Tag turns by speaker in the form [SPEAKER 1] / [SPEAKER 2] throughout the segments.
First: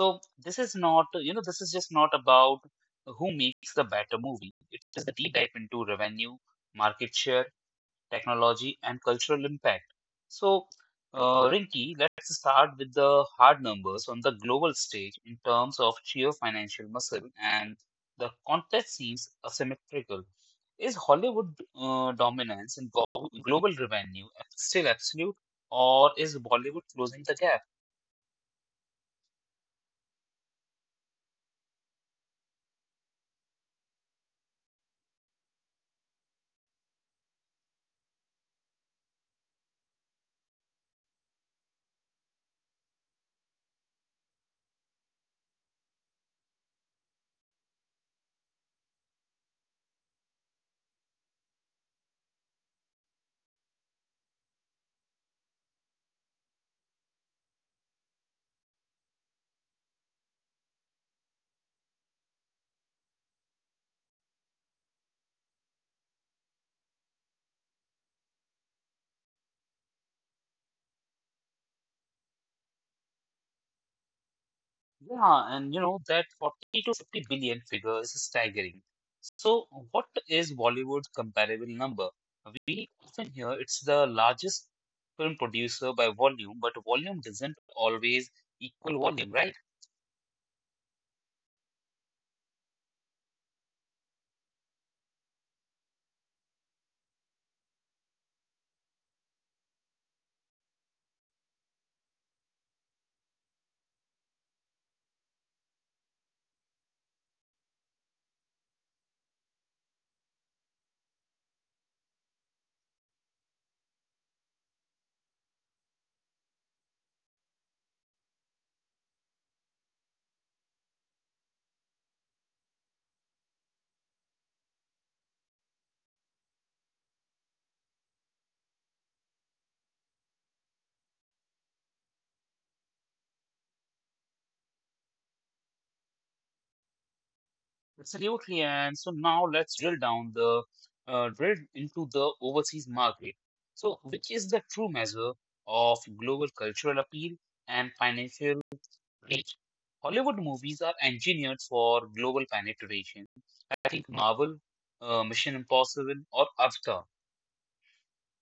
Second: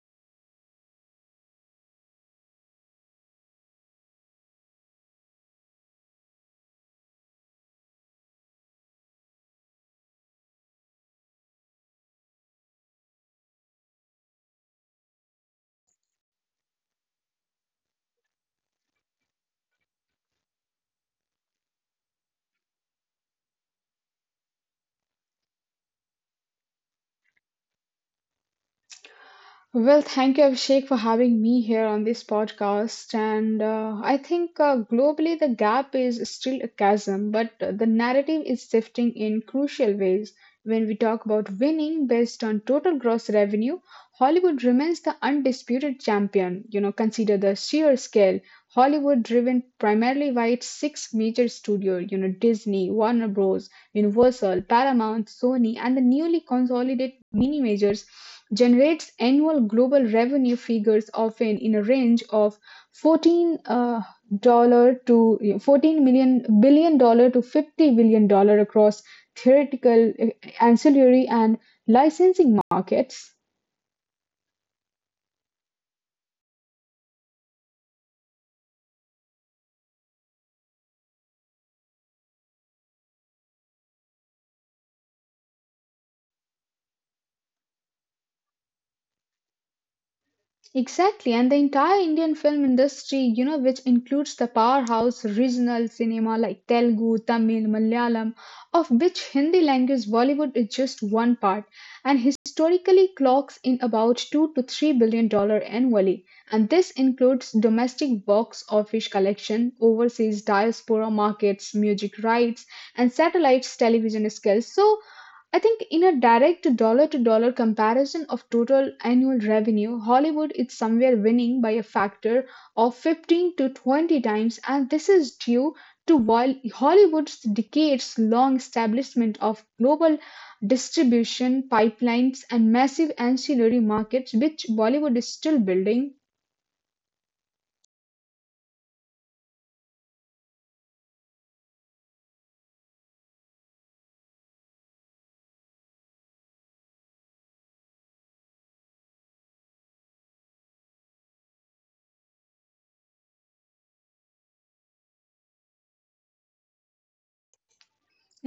[SPEAKER 1] So, this is just not about who makes the better movie, it is a deep dive into revenue, market share, technology, and cultural impact. So, Rinki, let's start with the hard numbers on the global stage in terms of sheer financial muscle, and the context seems asymmetrical. Is Hollywood dominance in global revenue still absolute, or is Bollywood closing the gap?
[SPEAKER 2] Well, thank you, Abhishek, for having me here on this podcast. And I think globally the gap is still a chasm, but the narrative is shifting in crucial ways. When we talk about winning based on total gross revenue, Hollywood remains the undisputed champion. You know, consider the sheer scale. Hollywood, driven primarily by its six major studios, you know, Disney, Warner Bros., Universal, Paramount, Sony, and the newly consolidated mini majors generates annual global revenue figures often in a range of 14 dollar to 14 million billion dollars to 50 billion dollars across theoretical ancillary and licensing markets.
[SPEAKER 1] Yeah, and you know that 40 to 50 billion figure is staggering. So, what is Bollywood's comparable number? We often hear it's the largest film producer by volume, but volume doesn't always equal volume, right?
[SPEAKER 2] Exactly, and the entire Indian film industry, you know, which includes the powerhouse regional cinema like Telugu, Tamil, Malayalam, of which Hindi language Bollywood is just one part, and historically clocks in about 2 to 3 billion dollars annually. And this includes domestic box office collection, overseas diaspora markets, music rights, and satellites television skills. So I think in a direct dollar to dollar comparison of total annual revenue, Hollywood is somewhere winning by a factor of 15 to 20 times, and this is due to while Hollywood's decades long establishment of global distribution pipelines and massive ancillary markets, which Bollywood is still building.
[SPEAKER 1] Absolutely, and so now let's drill into the overseas market. So, which is the true measure of global cultural appeal and financial reach? Hollywood movies are engineered for global penetration. I think Marvel, Mission Impossible, or Avatar.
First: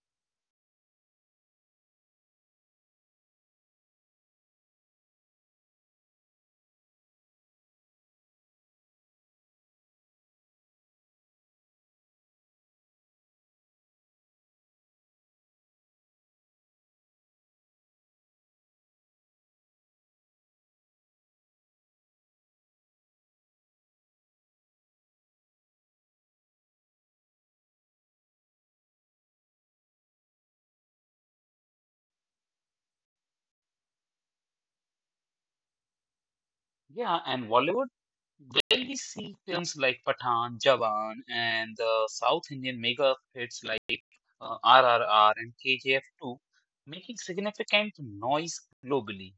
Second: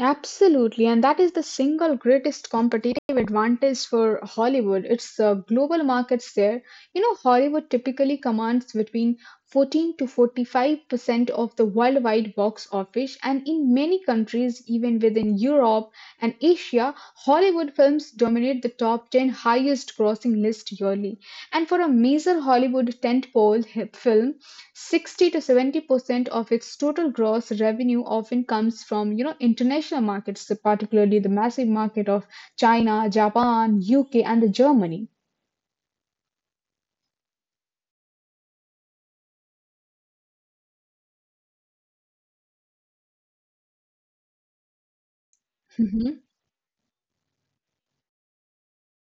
[SPEAKER 2] Absolutely, and that is the single greatest competitive advantage for Hollywood. It's global markets there. You know, Hollywood typically commands between 14 to 45% of the worldwide box office, and in many countries, even within Europe and Asia, Hollywood films dominate the top 10 highest grossing list yearly. And for a major Hollywood film, 60 to 70% of its total gross revenue often comes from, you know, international markets, particularly the massive market of china japan uk and the germany.
[SPEAKER 1] Yeah, and Bollywood. There we see films like Pathan, Jawan, and the South Indian mega hits like RRR and *KGF 2,
[SPEAKER 2] Mhm.
[SPEAKER 1] making significant noise globally.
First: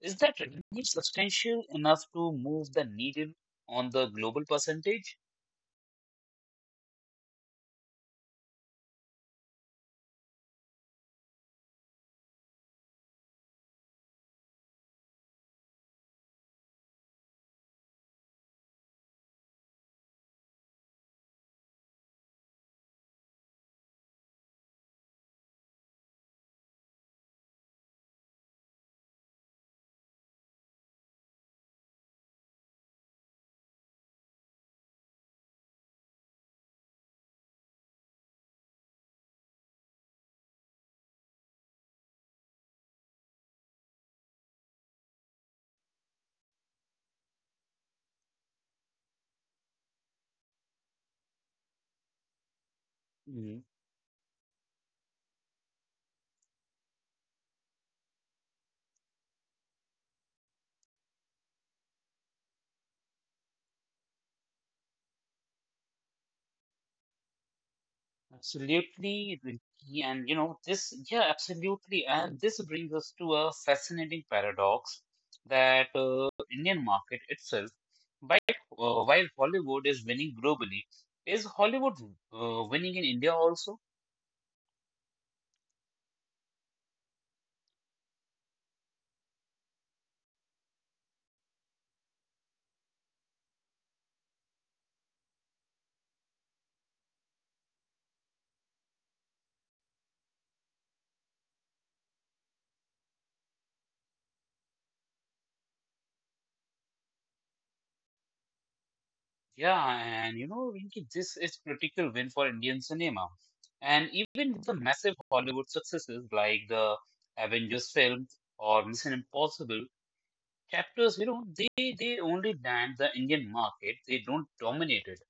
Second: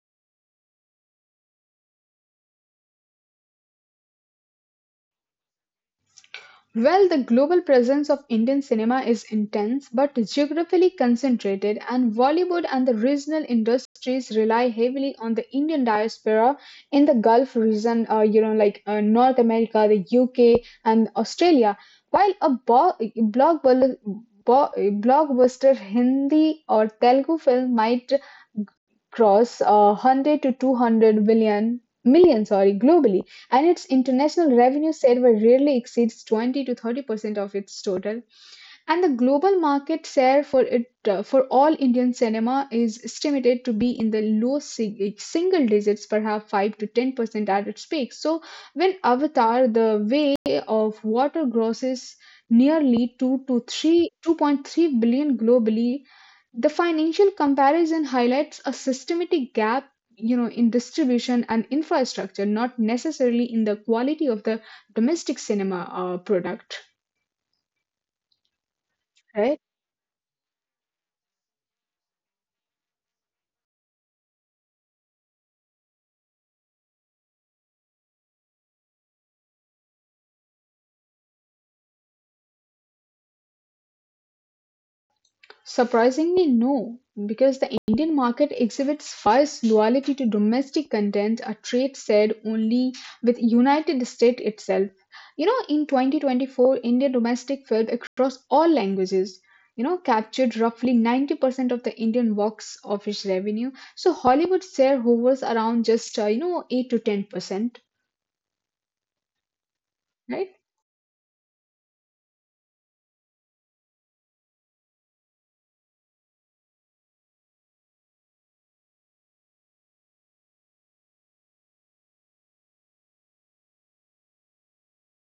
[SPEAKER 1] Is that revenue substantial enough to move the needle on the global percentage?
[SPEAKER 2] Well, the global presence of Indian cinema is intense but geographically concentrated, and Bollywood and the regional industries rely heavily on the Indian diaspora in the Gulf region, you know, like North America, the UK, and Australia. While a bo- blockbuster Hindi or Telugu film might cross 100 to 200 million sorry globally, and its international revenue share were rarely exceeds 20 to 30% of its total, and the global market share for it, for all Indian cinema, is estimated to be in the low single digits, perhaps 5 to 10% at its peak. So when Avatar The Way of Water grosses nearly 2 to 3 2.3 billion globally, the financial comparison highlights a systematic gap, you know, in distribution and infrastructure, not necessarily in the quality of the domestic cinema product, right?
[SPEAKER 1] Absolutely, Rinki. And you know this, yeah, absolutely, and this brings us to a fascinating paradox that, Indian market itself, by, while Hollywood is winning globally, is Hollywood winning in India also?
[SPEAKER 2] Surprisingly, no, because the Indian market exhibits fierce loyalty to domestic content, a trait shared only with United States itself. You know, in 2024, Indian domestic film across all languages, you know, captured roughly 90% of the Indian box office revenue. So Hollywood share hovers around just, you know, 8 to 10%.
[SPEAKER 1] Yeah, and you know, Rinki, this is critical win for Indian cinema, and even with the massive Hollywood successes like the Avengers film or Mission Impossible. Captors, you know, they only land the Indian market. They don't dominate it.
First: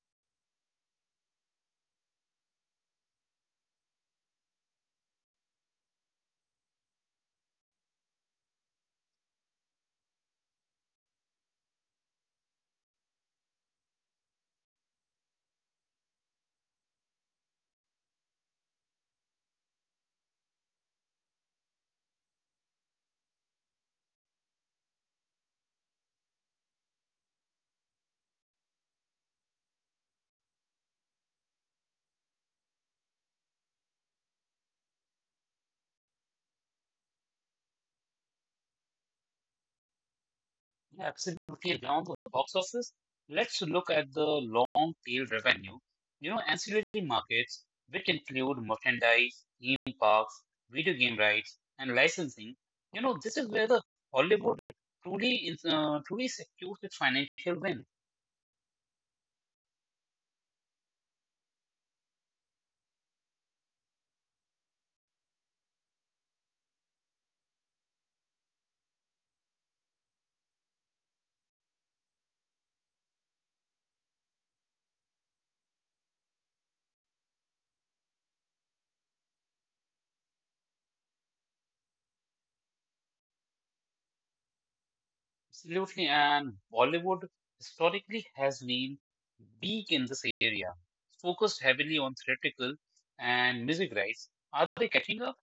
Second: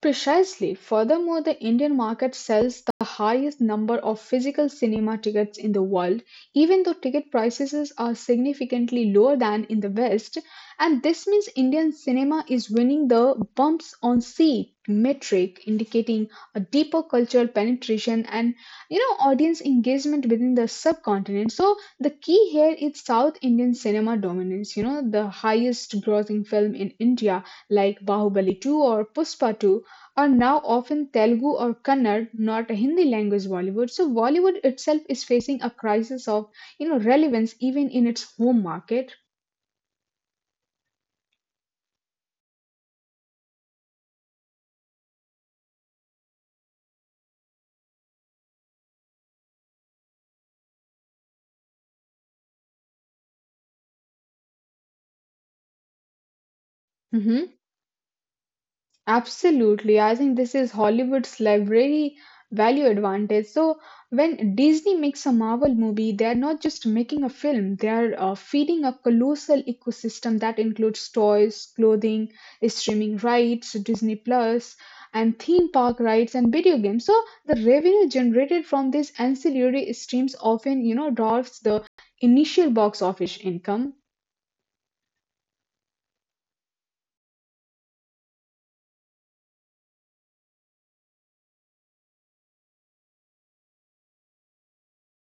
[SPEAKER 2] Precisely. Furthermore, the Indian market sells the highest number of physical cinema tickets in the world, even though ticket prices are significantly lower than in the West. And this means Indian cinema is winning the bumps on seat metric, indicating a deeper cultural penetration and, you know, audience engagement within the subcontinent. So the key here is South Indian cinema dominance. You know, the highest grossing film in India like Bahubali 2 or Puspa 2 are now often Telugu or Kannada, not a Hindi language Bollywood. So Bollywood itself is facing a crisis of, you know, relevance even in its home market.
[SPEAKER 1] Absolutely down the box office. Let's look at the long tail revenue. You know, ancillary markets, which include merchandise, theme parks, video game rights, and licensing. You know, this is where the Hollywood truly secures its
[SPEAKER 2] Mhm.
[SPEAKER 1] financial win.
[SPEAKER 2] Absolutely. I think this is Hollywood's library value advantage. So when Disney makes a Marvel movie, they are not just making a film, they are feeding a colossal ecosystem that includes toys, clothing, streaming rights, Disney Plus, and theme park rights and video games. So the revenue generated from these ancillary streams often, you know, dwarfs the initial box office income.
[SPEAKER 1] Absolutely, and Bollywood historically has been weak in this area, focused heavily on theatrical and music rights. Are they catching up?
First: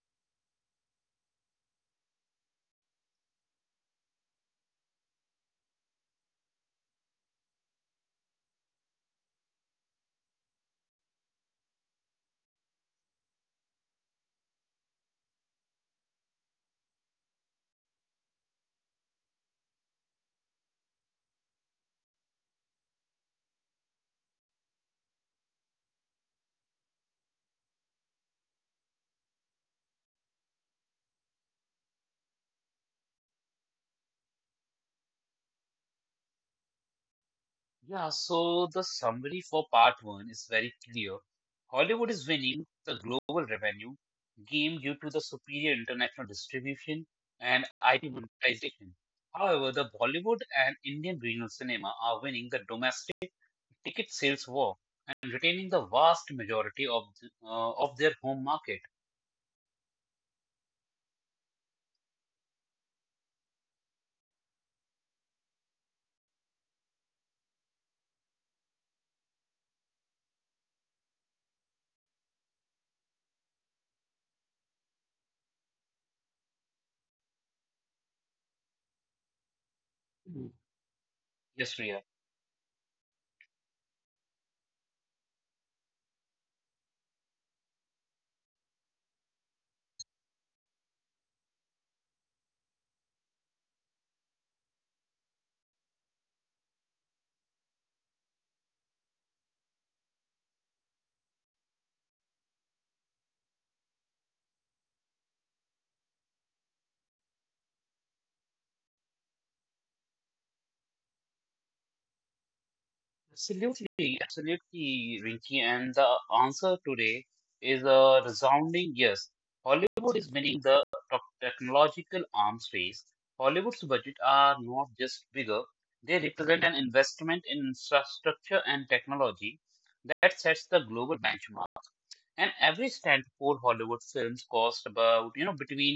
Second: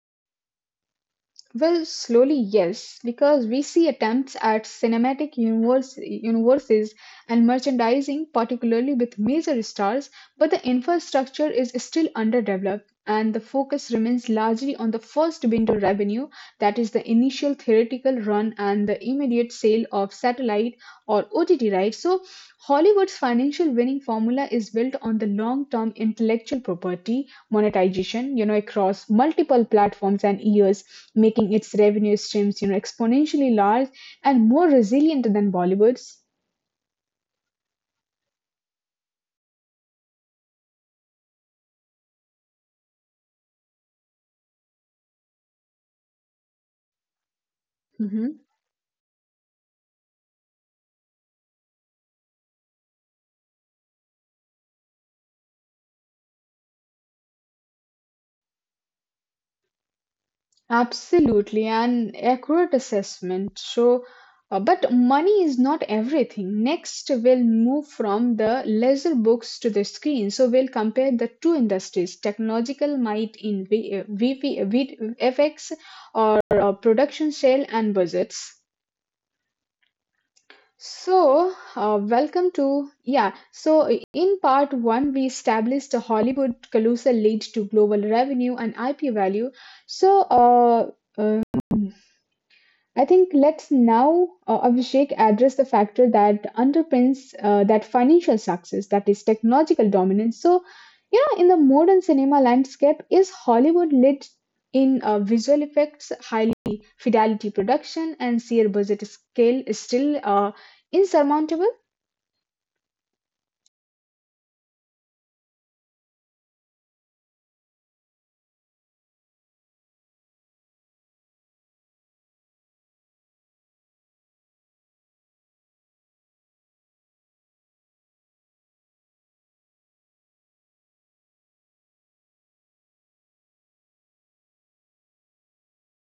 [SPEAKER 2] Well, slowly, yes, because we see attempts at universes and merchandising, particularly with major stars, but the infrastructure is still underdeveloped, and the focus remains largely on the first window revenue, that is, the initial theoretical run and the immediate sale of satellite or OTT rights. So, Hollywood's financial winning formula is built on the long term intellectual property monetization, you know, across multiple platforms and years, making its revenue streams, you know, exponentially large and more resilient than Bollywood's.
[SPEAKER 1] Yeah, so the summary for part one is very clear. Hollywood is winning the global revenue game due to the superior international distribution and IP
[SPEAKER 2] Hmm.
[SPEAKER 1] monetization. However, the Bollywood and Indian regional cinema are winning the domestic ticket sales were and retaining the vast majority of of their home market.
[SPEAKER 2] Absolutely, an accurate assessment. So, but money is not everything. Next, we'll move from the leisure books to the screen. So, we'll compare the two industries technological might in v- VP, V- F X or production sale and budgets.
[SPEAKER 1] Mm.
[SPEAKER 2] So,
[SPEAKER 1] Yes, Riya.
[SPEAKER 2] welcome to, yeah. So, in part one, we established the Hollywood colossal lead to global revenue and IP value. So, uh, I think let's now, Abhishek, address the factor that underpins that financial success, that is technological dominance. So, you know, in the modern cinema landscape, is Hollywood lit in visual effects, highly fidelity production, and sheer budget scale is still insurmountable?
[SPEAKER 1] Absolutely, absolutely, Rinki. And the answer today is a resounding yes. Hollywood is winning the top technological arms race. Hollywood's budget are not just bigger; they represent an investment in infrastructure and technology that sets the global benchmark. And every standalone Hollywood films cost about you know between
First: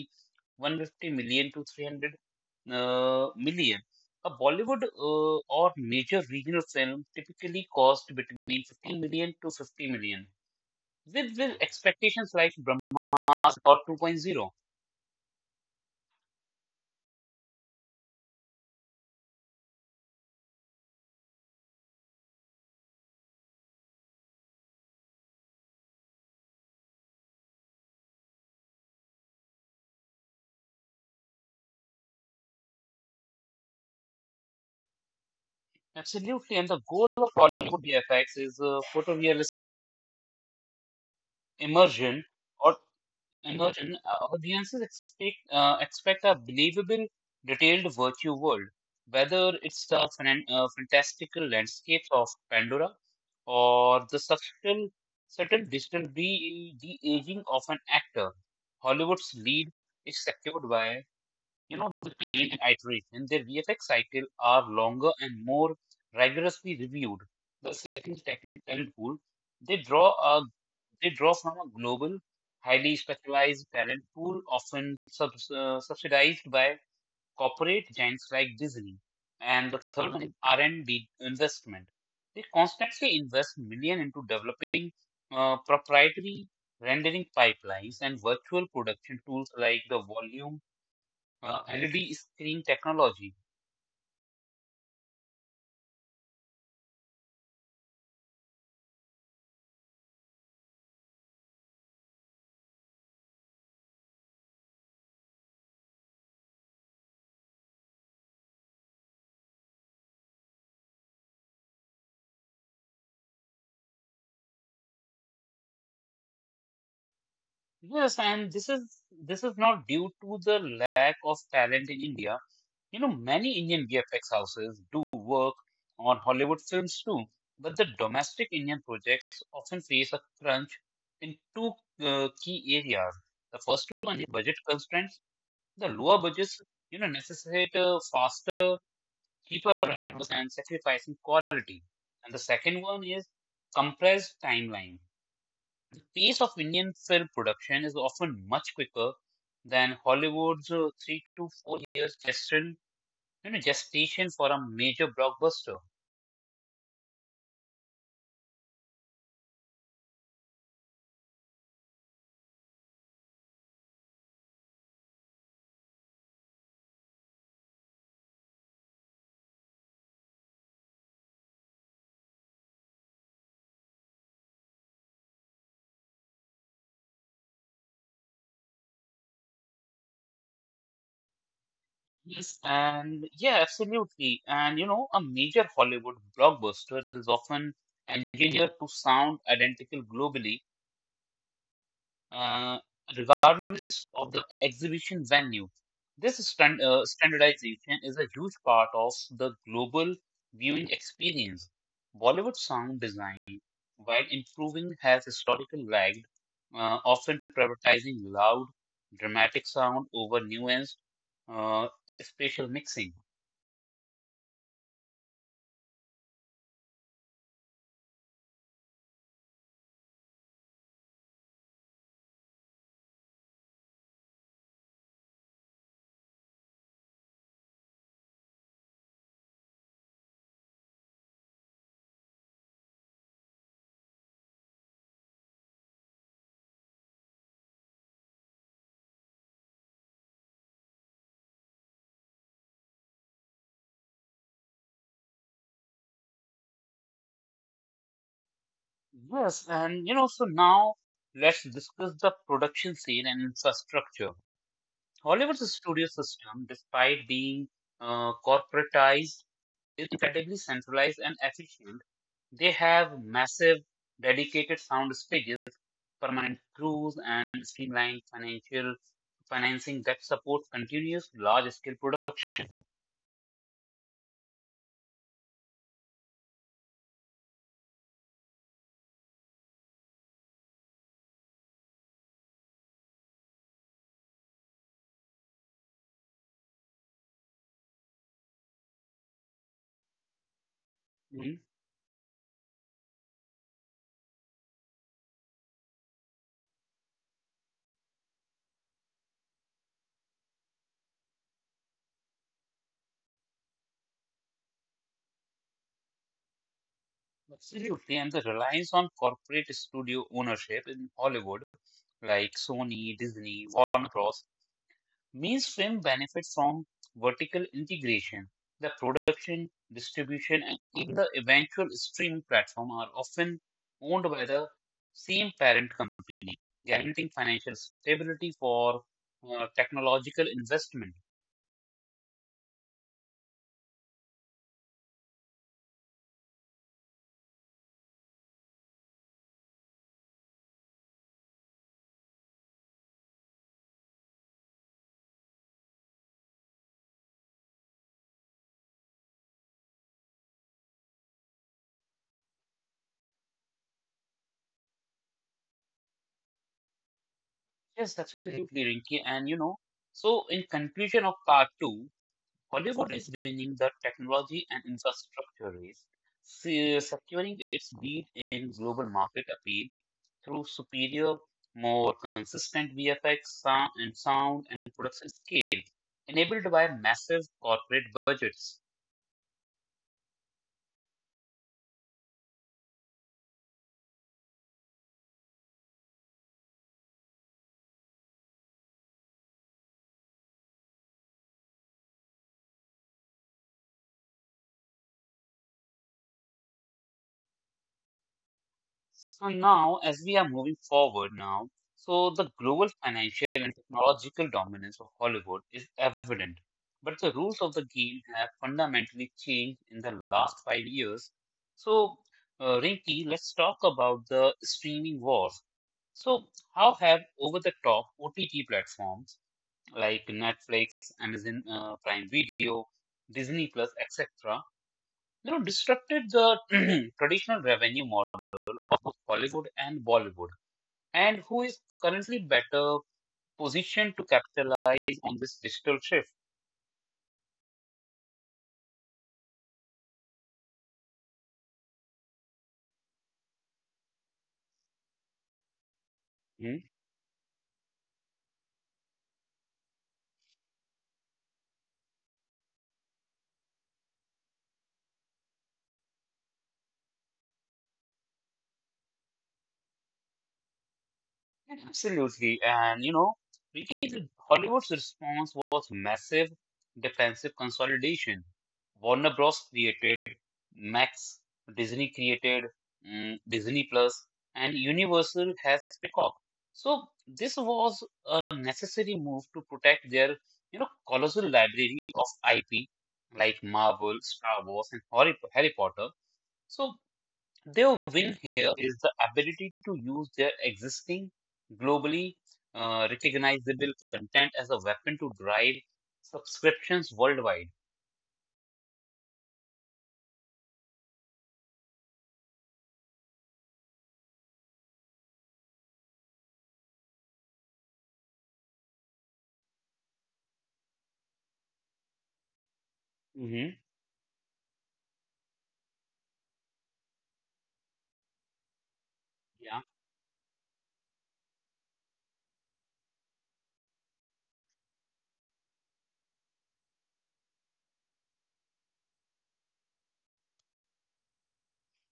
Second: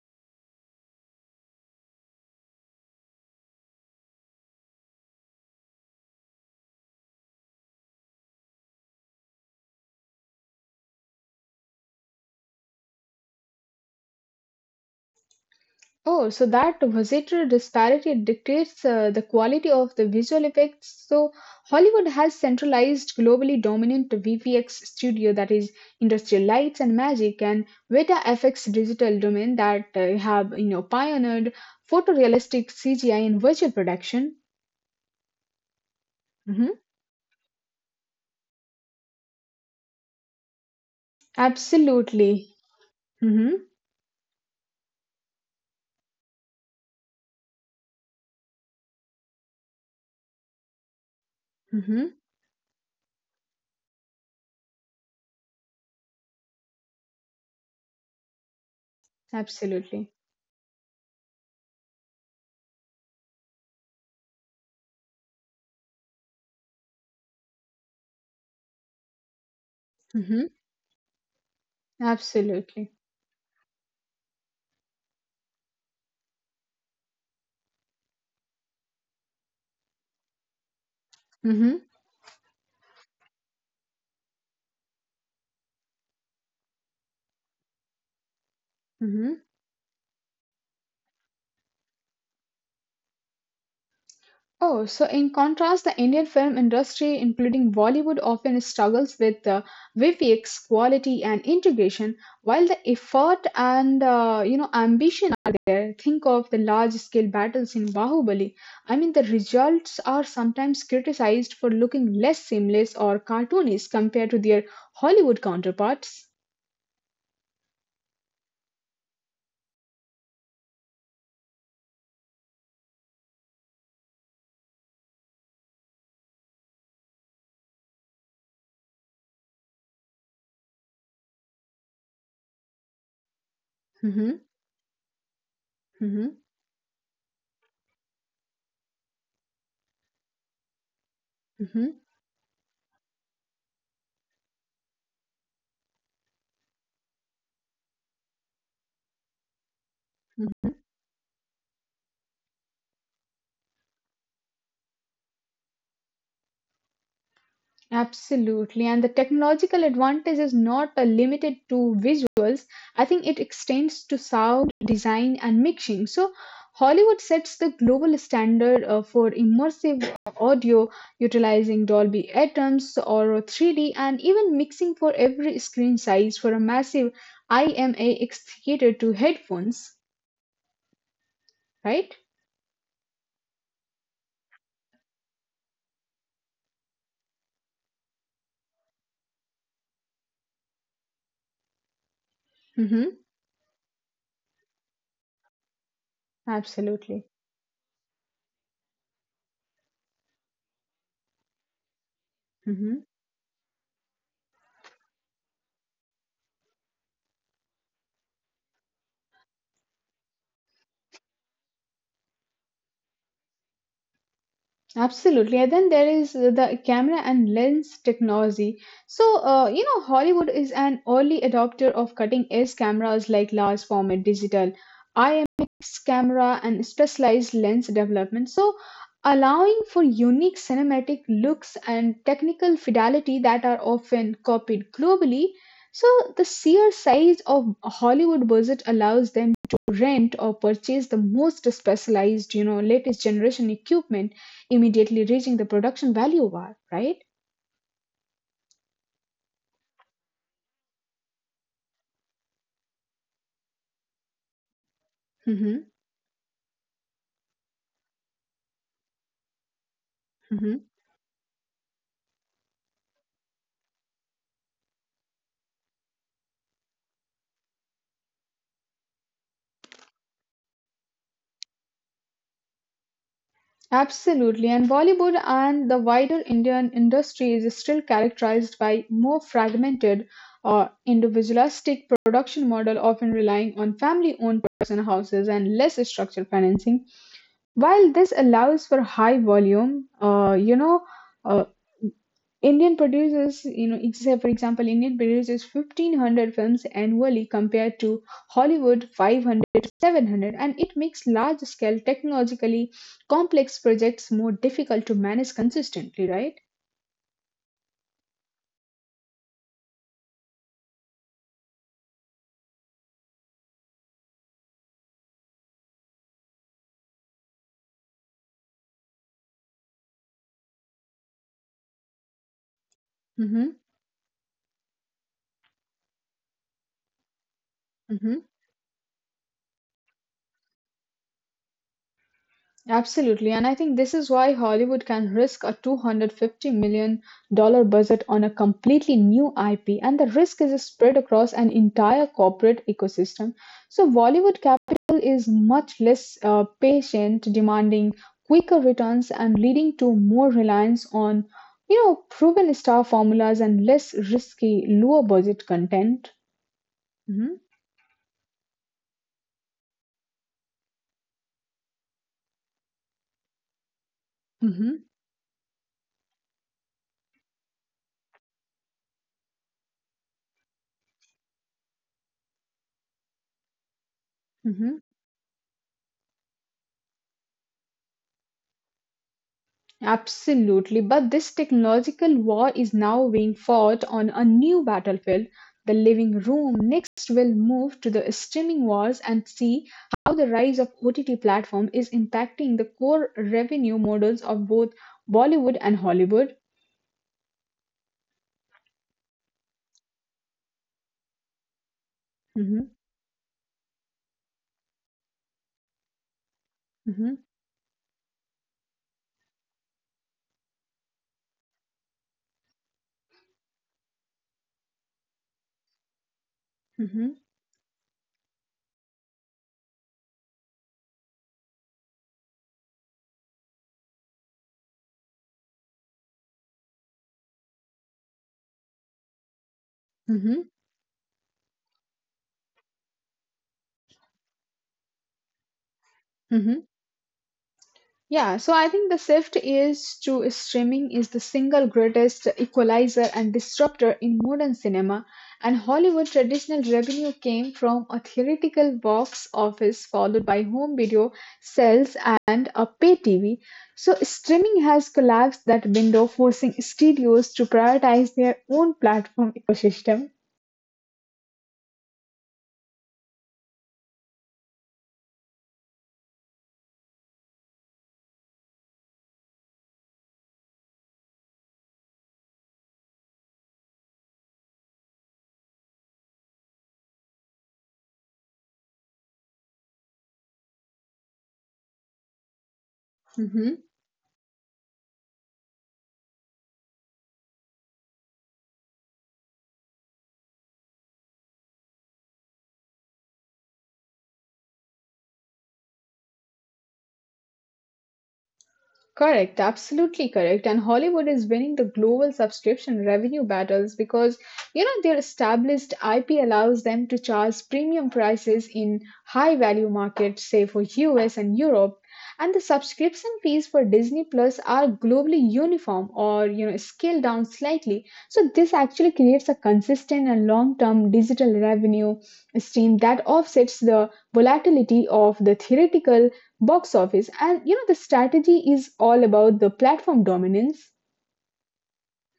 [SPEAKER 1] 150 million to 300 million. A Bollywood or major regional film typically cost between 15 million to 50 million, with expectations like Brahmas or two point zero.
[SPEAKER 2] Oh, so that visitor disparity dictates the quality of the visual effects. So Hollywood has centralized globally dominant VFX studio that is industrial lights and magic and Veta FX digital domain that have, you know, pioneered photorealistic CGI in virtual production.
[SPEAKER 1] Absolutely, and the
[SPEAKER 2] Mhm.
[SPEAKER 1] goal of Hollywood VFX is photorealistic immersion
[SPEAKER 2] Absolutely.
[SPEAKER 1] or
[SPEAKER 2] Hmm.
[SPEAKER 1] In audiences expect a believable, detailed virtue world, whether it's the fantastical
[SPEAKER 2] Hmm.
[SPEAKER 1] landscapes of Pandora or the subtle digital aging of an actor. Hollywood's lead
[SPEAKER 2] Absolutely.
[SPEAKER 1] is secured by, you know, the Paint and iteration, their VFX cycle are longer and more rigorously reviewed. The second technique talent pool, they draw a
[SPEAKER 2] Hmm.
[SPEAKER 1] they draw from a global,
[SPEAKER 2] Absolutely.
[SPEAKER 1] highly specialized talent pool, often subsidized by corporate giants like Disney. And the third one is R&D
[SPEAKER 2] Hmm.
[SPEAKER 1] investment. They constantly invest million into developing proprietary rendering pipelines and virtual production
[SPEAKER 2] Hmm.
[SPEAKER 1] tools like the Volume LED screen technology.
[SPEAKER 2] Oh, so in contrast, the Indian film industry, including Bollywood, often struggles with VFX quality and integration, while the effort and you know ambition are there. Think of the large-scale battles in Bahubali. I mean, the results are sometimes criticized for looking less seamless or cartoonish compared to their Hollywood counterparts.
[SPEAKER 1] Yes, and this is not due to the lack of talent in India. You know, many Indian VFX houses do work on Hollywood films too, but the domestic Indian projects often face a crunch in two key areas. The first one is
[SPEAKER 2] Hmm.
[SPEAKER 1] budget constraints. The lower
[SPEAKER 2] Hmm.
[SPEAKER 1] budgets, you know, necessitate faster, cheaper runs and sacrificing
[SPEAKER 2] Hmm.
[SPEAKER 1] quality. And the second one is compressed timeline. The pace of Indian film production is often much quicker than Hollywood's 3 to 4 years gestation, for a major blockbuster.
[SPEAKER 2] Absolutely. And the technological advantage is not limited to visuals. I think it extends to sound, design, and mixing. So, Hollywood sets the global standard for immersive audio utilizing Dolby Atmos or 3D and even mixing for every screen size for a massive IMAX theater to headphones, right?
[SPEAKER 1] Yes. And yeah, absolutely. And you know, a major Hollywood blockbuster is often engineered to sound identical globally, uh,
[SPEAKER 2] Mm-hmm.
[SPEAKER 1] regardless of the exhibition venue. This
[SPEAKER 2] Absolutely.
[SPEAKER 1] standardization is a huge part of the global viewing experience. Bollywood
[SPEAKER 2] Mhm.
[SPEAKER 1] sound design while improving has historically lagged, often prioritizing loud, dramatic sound over nuanced uh, spatial mixing.
[SPEAKER 2] Absolutely, and then there is the camera and lens technology. So, you know, Hollywood is an early adopter of cutting-edge cameras like large format digital IMX camera and specialized lens development. So, allowing for unique cinematic looks and technical fidelity that are often copied globally. So, the sheer size of Hollywood budget allows them to rent or purchase the most specialized, you know, latest generation equipment, immediately reaching the production value war, right?
[SPEAKER 1] Yes, and you know, so now let's discuss the production scene and infrastructure.
[SPEAKER 2] Mm-hmm.
[SPEAKER 1] Hollywood's studio system, despite being corporatized, is incredibly
[SPEAKER 2] Mm-hmm.
[SPEAKER 1] centralized and efficient. They have massive dedicated sound stages permanent crews, and streamlined financial financing that supports continuous large-scale
[SPEAKER 2] Absolutely. And Bollywood and the wider Indian industry is still characterized by more fragmented or individualistic production model, often relying on family owned production houses and less structured financing. While this allows for high volume, you know, uh,
[SPEAKER 1] production.
[SPEAKER 2] Indian produces, you know, for example, Indian produces 1500 films annually compared to Hollywood 500, 700, and it makes large scale, technologically complex projects more difficult to manage consistently, right?
[SPEAKER 1] Absolutely, and the reliance on corporate studio ownership in Hollywood, like Sony, Disney, Warner Bros., means film benefits from vertical integration. The production, distribution, and even the eventual streaming platform are often
[SPEAKER 2] Mm-hmm.
[SPEAKER 1] owned by the same parent company, guaranteeing financial
[SPEAKER 2] Mm-hmm.
[SPEAKER 1] stability for technological investment.
[SPEAKER 2] Absolutely, and I think this is why Hollywood can risk a $250 million dollar budget on a completely new IP, and the risk is spread across an entire corporate ecosystem. So, Bollywood capital is much less patient, demanding quicker returns, and leading to more reliance on, you know, proven star formulas and less risky, lower budget content. Hmm.
[SPEAKER 1] Yes, that's absolutely Rinky. And you know, so in conclusion of part two, Hollywood is winning the technology
[SPEAKER 2] Hmm.
[SPEAKER 1] and infrastructure race, securing its lead in global market appeal through superior, more consistent VFX sound
[SPEAKER 2] Hmm.
[SPEAKER 1] and production scale, enabled by massive corporate budgets.
[SPEAKER 2] Absolutely, but this technological war is now being fought on a new battlefield. The living room next will move to the streaming wars and see how the rise of OTT platform is impacting the core revenue models of both Bollywood and Hollywood.
[SPEAKER 1] So now, as we are moving forward now, so the
[SPEAKER 2] Mhm,
[SPEAKER 1] global financial and technological dominance of Hollywood is evident,
[SPEAKER 2] mhm,
[SPEAKER 1] but the rules of the game have fundamentally changed in the last 5 years. So, Rinki, let's talk about the streaming wars. So, how
[SPEAKER 2] mhm,
[SPEAKER 1] have over-the-top OTT platforms like Netflix, Amazon Prime Video, Disney Plus, etc., you know, disrupted the traditional revenue model of Hollywood and
[SPEAKER 2] mhm,
[SPEAKER 1] Bollywood, and who is currently better positioned to capitalize on this digital shift?
[SPEAKER 2] mhm. Yeah, so I think the shift is to streaming is the single greatest equalizer and disruptor in modern cinema, and Hollywood traditional
[SPEAKER 1] Hmm?
[SPEAKER 2] revenue came from a theoretical box office followed by home video sales and a pay TV. So streaming has collapsed that window, forcing studios to prioritize their own platform ecosystem.
[SPEAKER 1] Absolutely. And, you know, really, Hollywood's response was massive defensive consolidation. Warner Bros. Created Max, Disney created Disney Plus, and Universal has Peacock. So this was a necessary move to protect their, you know, colossal library of IP like Marvel, Star Wars, and Harry Potter. So their win here is the ability to use their existing globally recognizable content as a weapon to drive subscriptions worldwide.
[SPEAKER 2] Correct, absolutely correct. And Hollywood is winning the global subscription revenue battles because, you know, their established IP allows them to charge premium prices in high value markets, say for US and Europe. And the subscription fees for
[SPEAKER 1] Hmm.
[SPEAKER 2] Disney Plus are globally uniform or, you know, scaled down slightly. So this actually creates a consistent and long term digital revenue stream that offsets the volatility of the theoretical box office, and you know the strategy is all about the platform dominance.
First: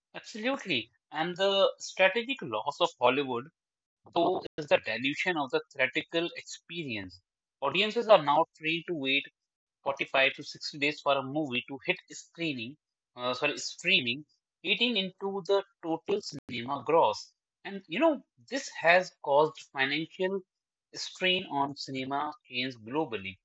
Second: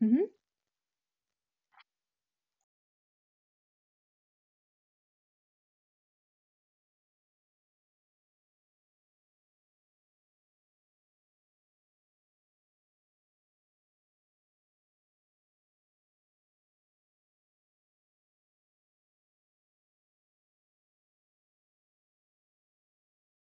[SPEAKER 2] Mhm.
[SPEAKER 1] Absolutely. And the strategic loss of Hollywood, though, is the dilution of the theatrical experience. Audiences are now trained to wait 45 to 60 days for a movie to hit streaming, eating into the total cinema gross. And, you know, this has caused financial strain on cinema chains globally.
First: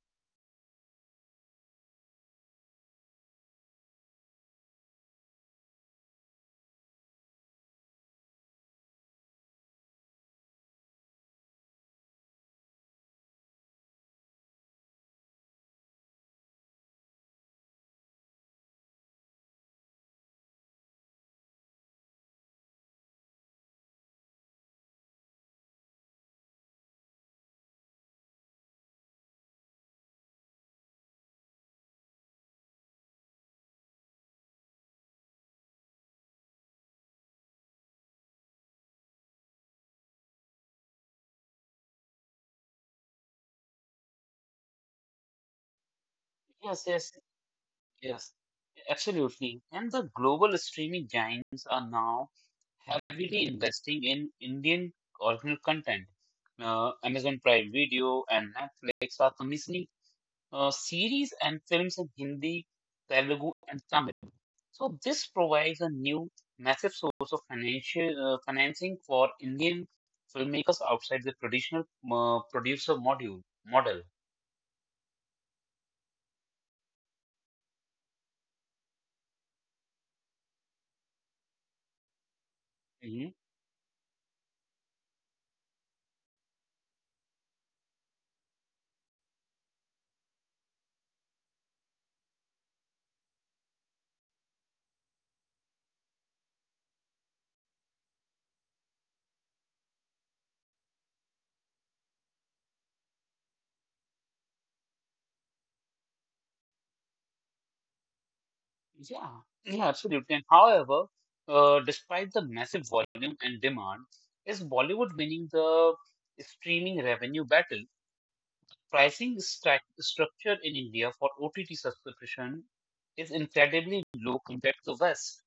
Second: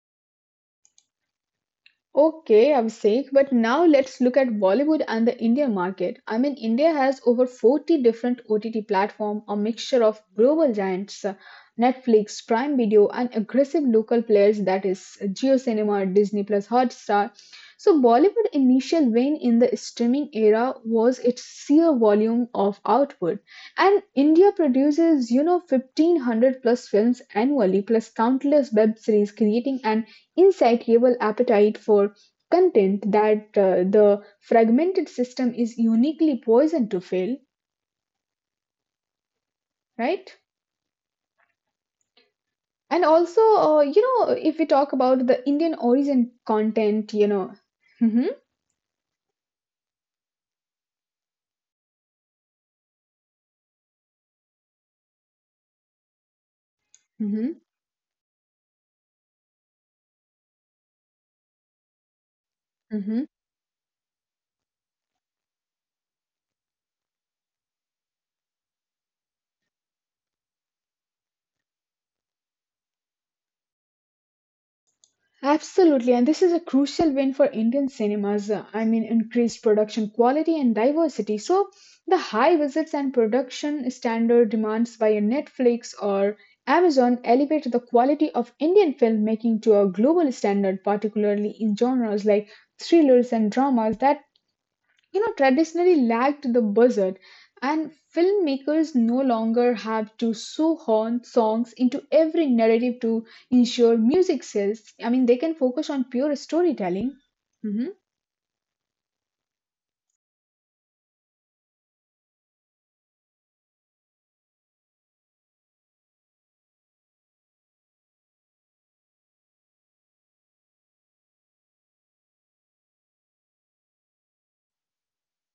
[SPEAKER 2] Okay, Abhishek, but now let's look at Bollywood and the India market. I mean, India has over 40 different OTT platforms, a mixture of global giants, Netflix, Prime Video, and aggressive local players that is Jio Cinema, Disney Plus, Hotstar. So, Bollywood initial win in the streaming era was its sheer volume of output. And India produces, you know, 1500 plus films annually, plus countless web series, creating an insatiable appetite for content that the fragmented system is uniquely poisoned to fill, right? And also, you know, if we talk about the Indian origin
[SPEAKER 1] Yes, yes,
[SPEAKER 2] content, you know, hmm
[SPEAKER 1] yes, absolutely. And the global streaming giants are now heavily investing in Indian original content. Amazon
[SPEAKER 2] hmm
[SPEAKER 1] Prime Video and Netflix are commissioning series and films in Hindi, Telugu, and Tamil. So this provides a new massive source of financial financing for Indian filmmakers outside the traditional producer module model.
[SPEAKER 2] absolutely, and this is a crucial win for Indian cinemas. I mean, increased production quality and diversity. So, the high visits and
[SPEAKER 1] Mm-hmm.
[SPEAKER 2] production standard demands by a Netflix or Amazon elevate the quality of Indian filmmaking to a global standard, particularly in genres like thrillers and dramas that traditionally lacked the buzzard and filmmakers no longer have to shoehorn songs into every narrative to ensure music sales. I mean, they can focus on pure storytelling. Mhm.
[SPEAKER 1] Yeah, yeah, absolutely. And however, despite the massive volume and demand, is Bollywood winning the streaming revenue battle? Pricing stack structure in India for OTT subscription is incredibly low compared to West.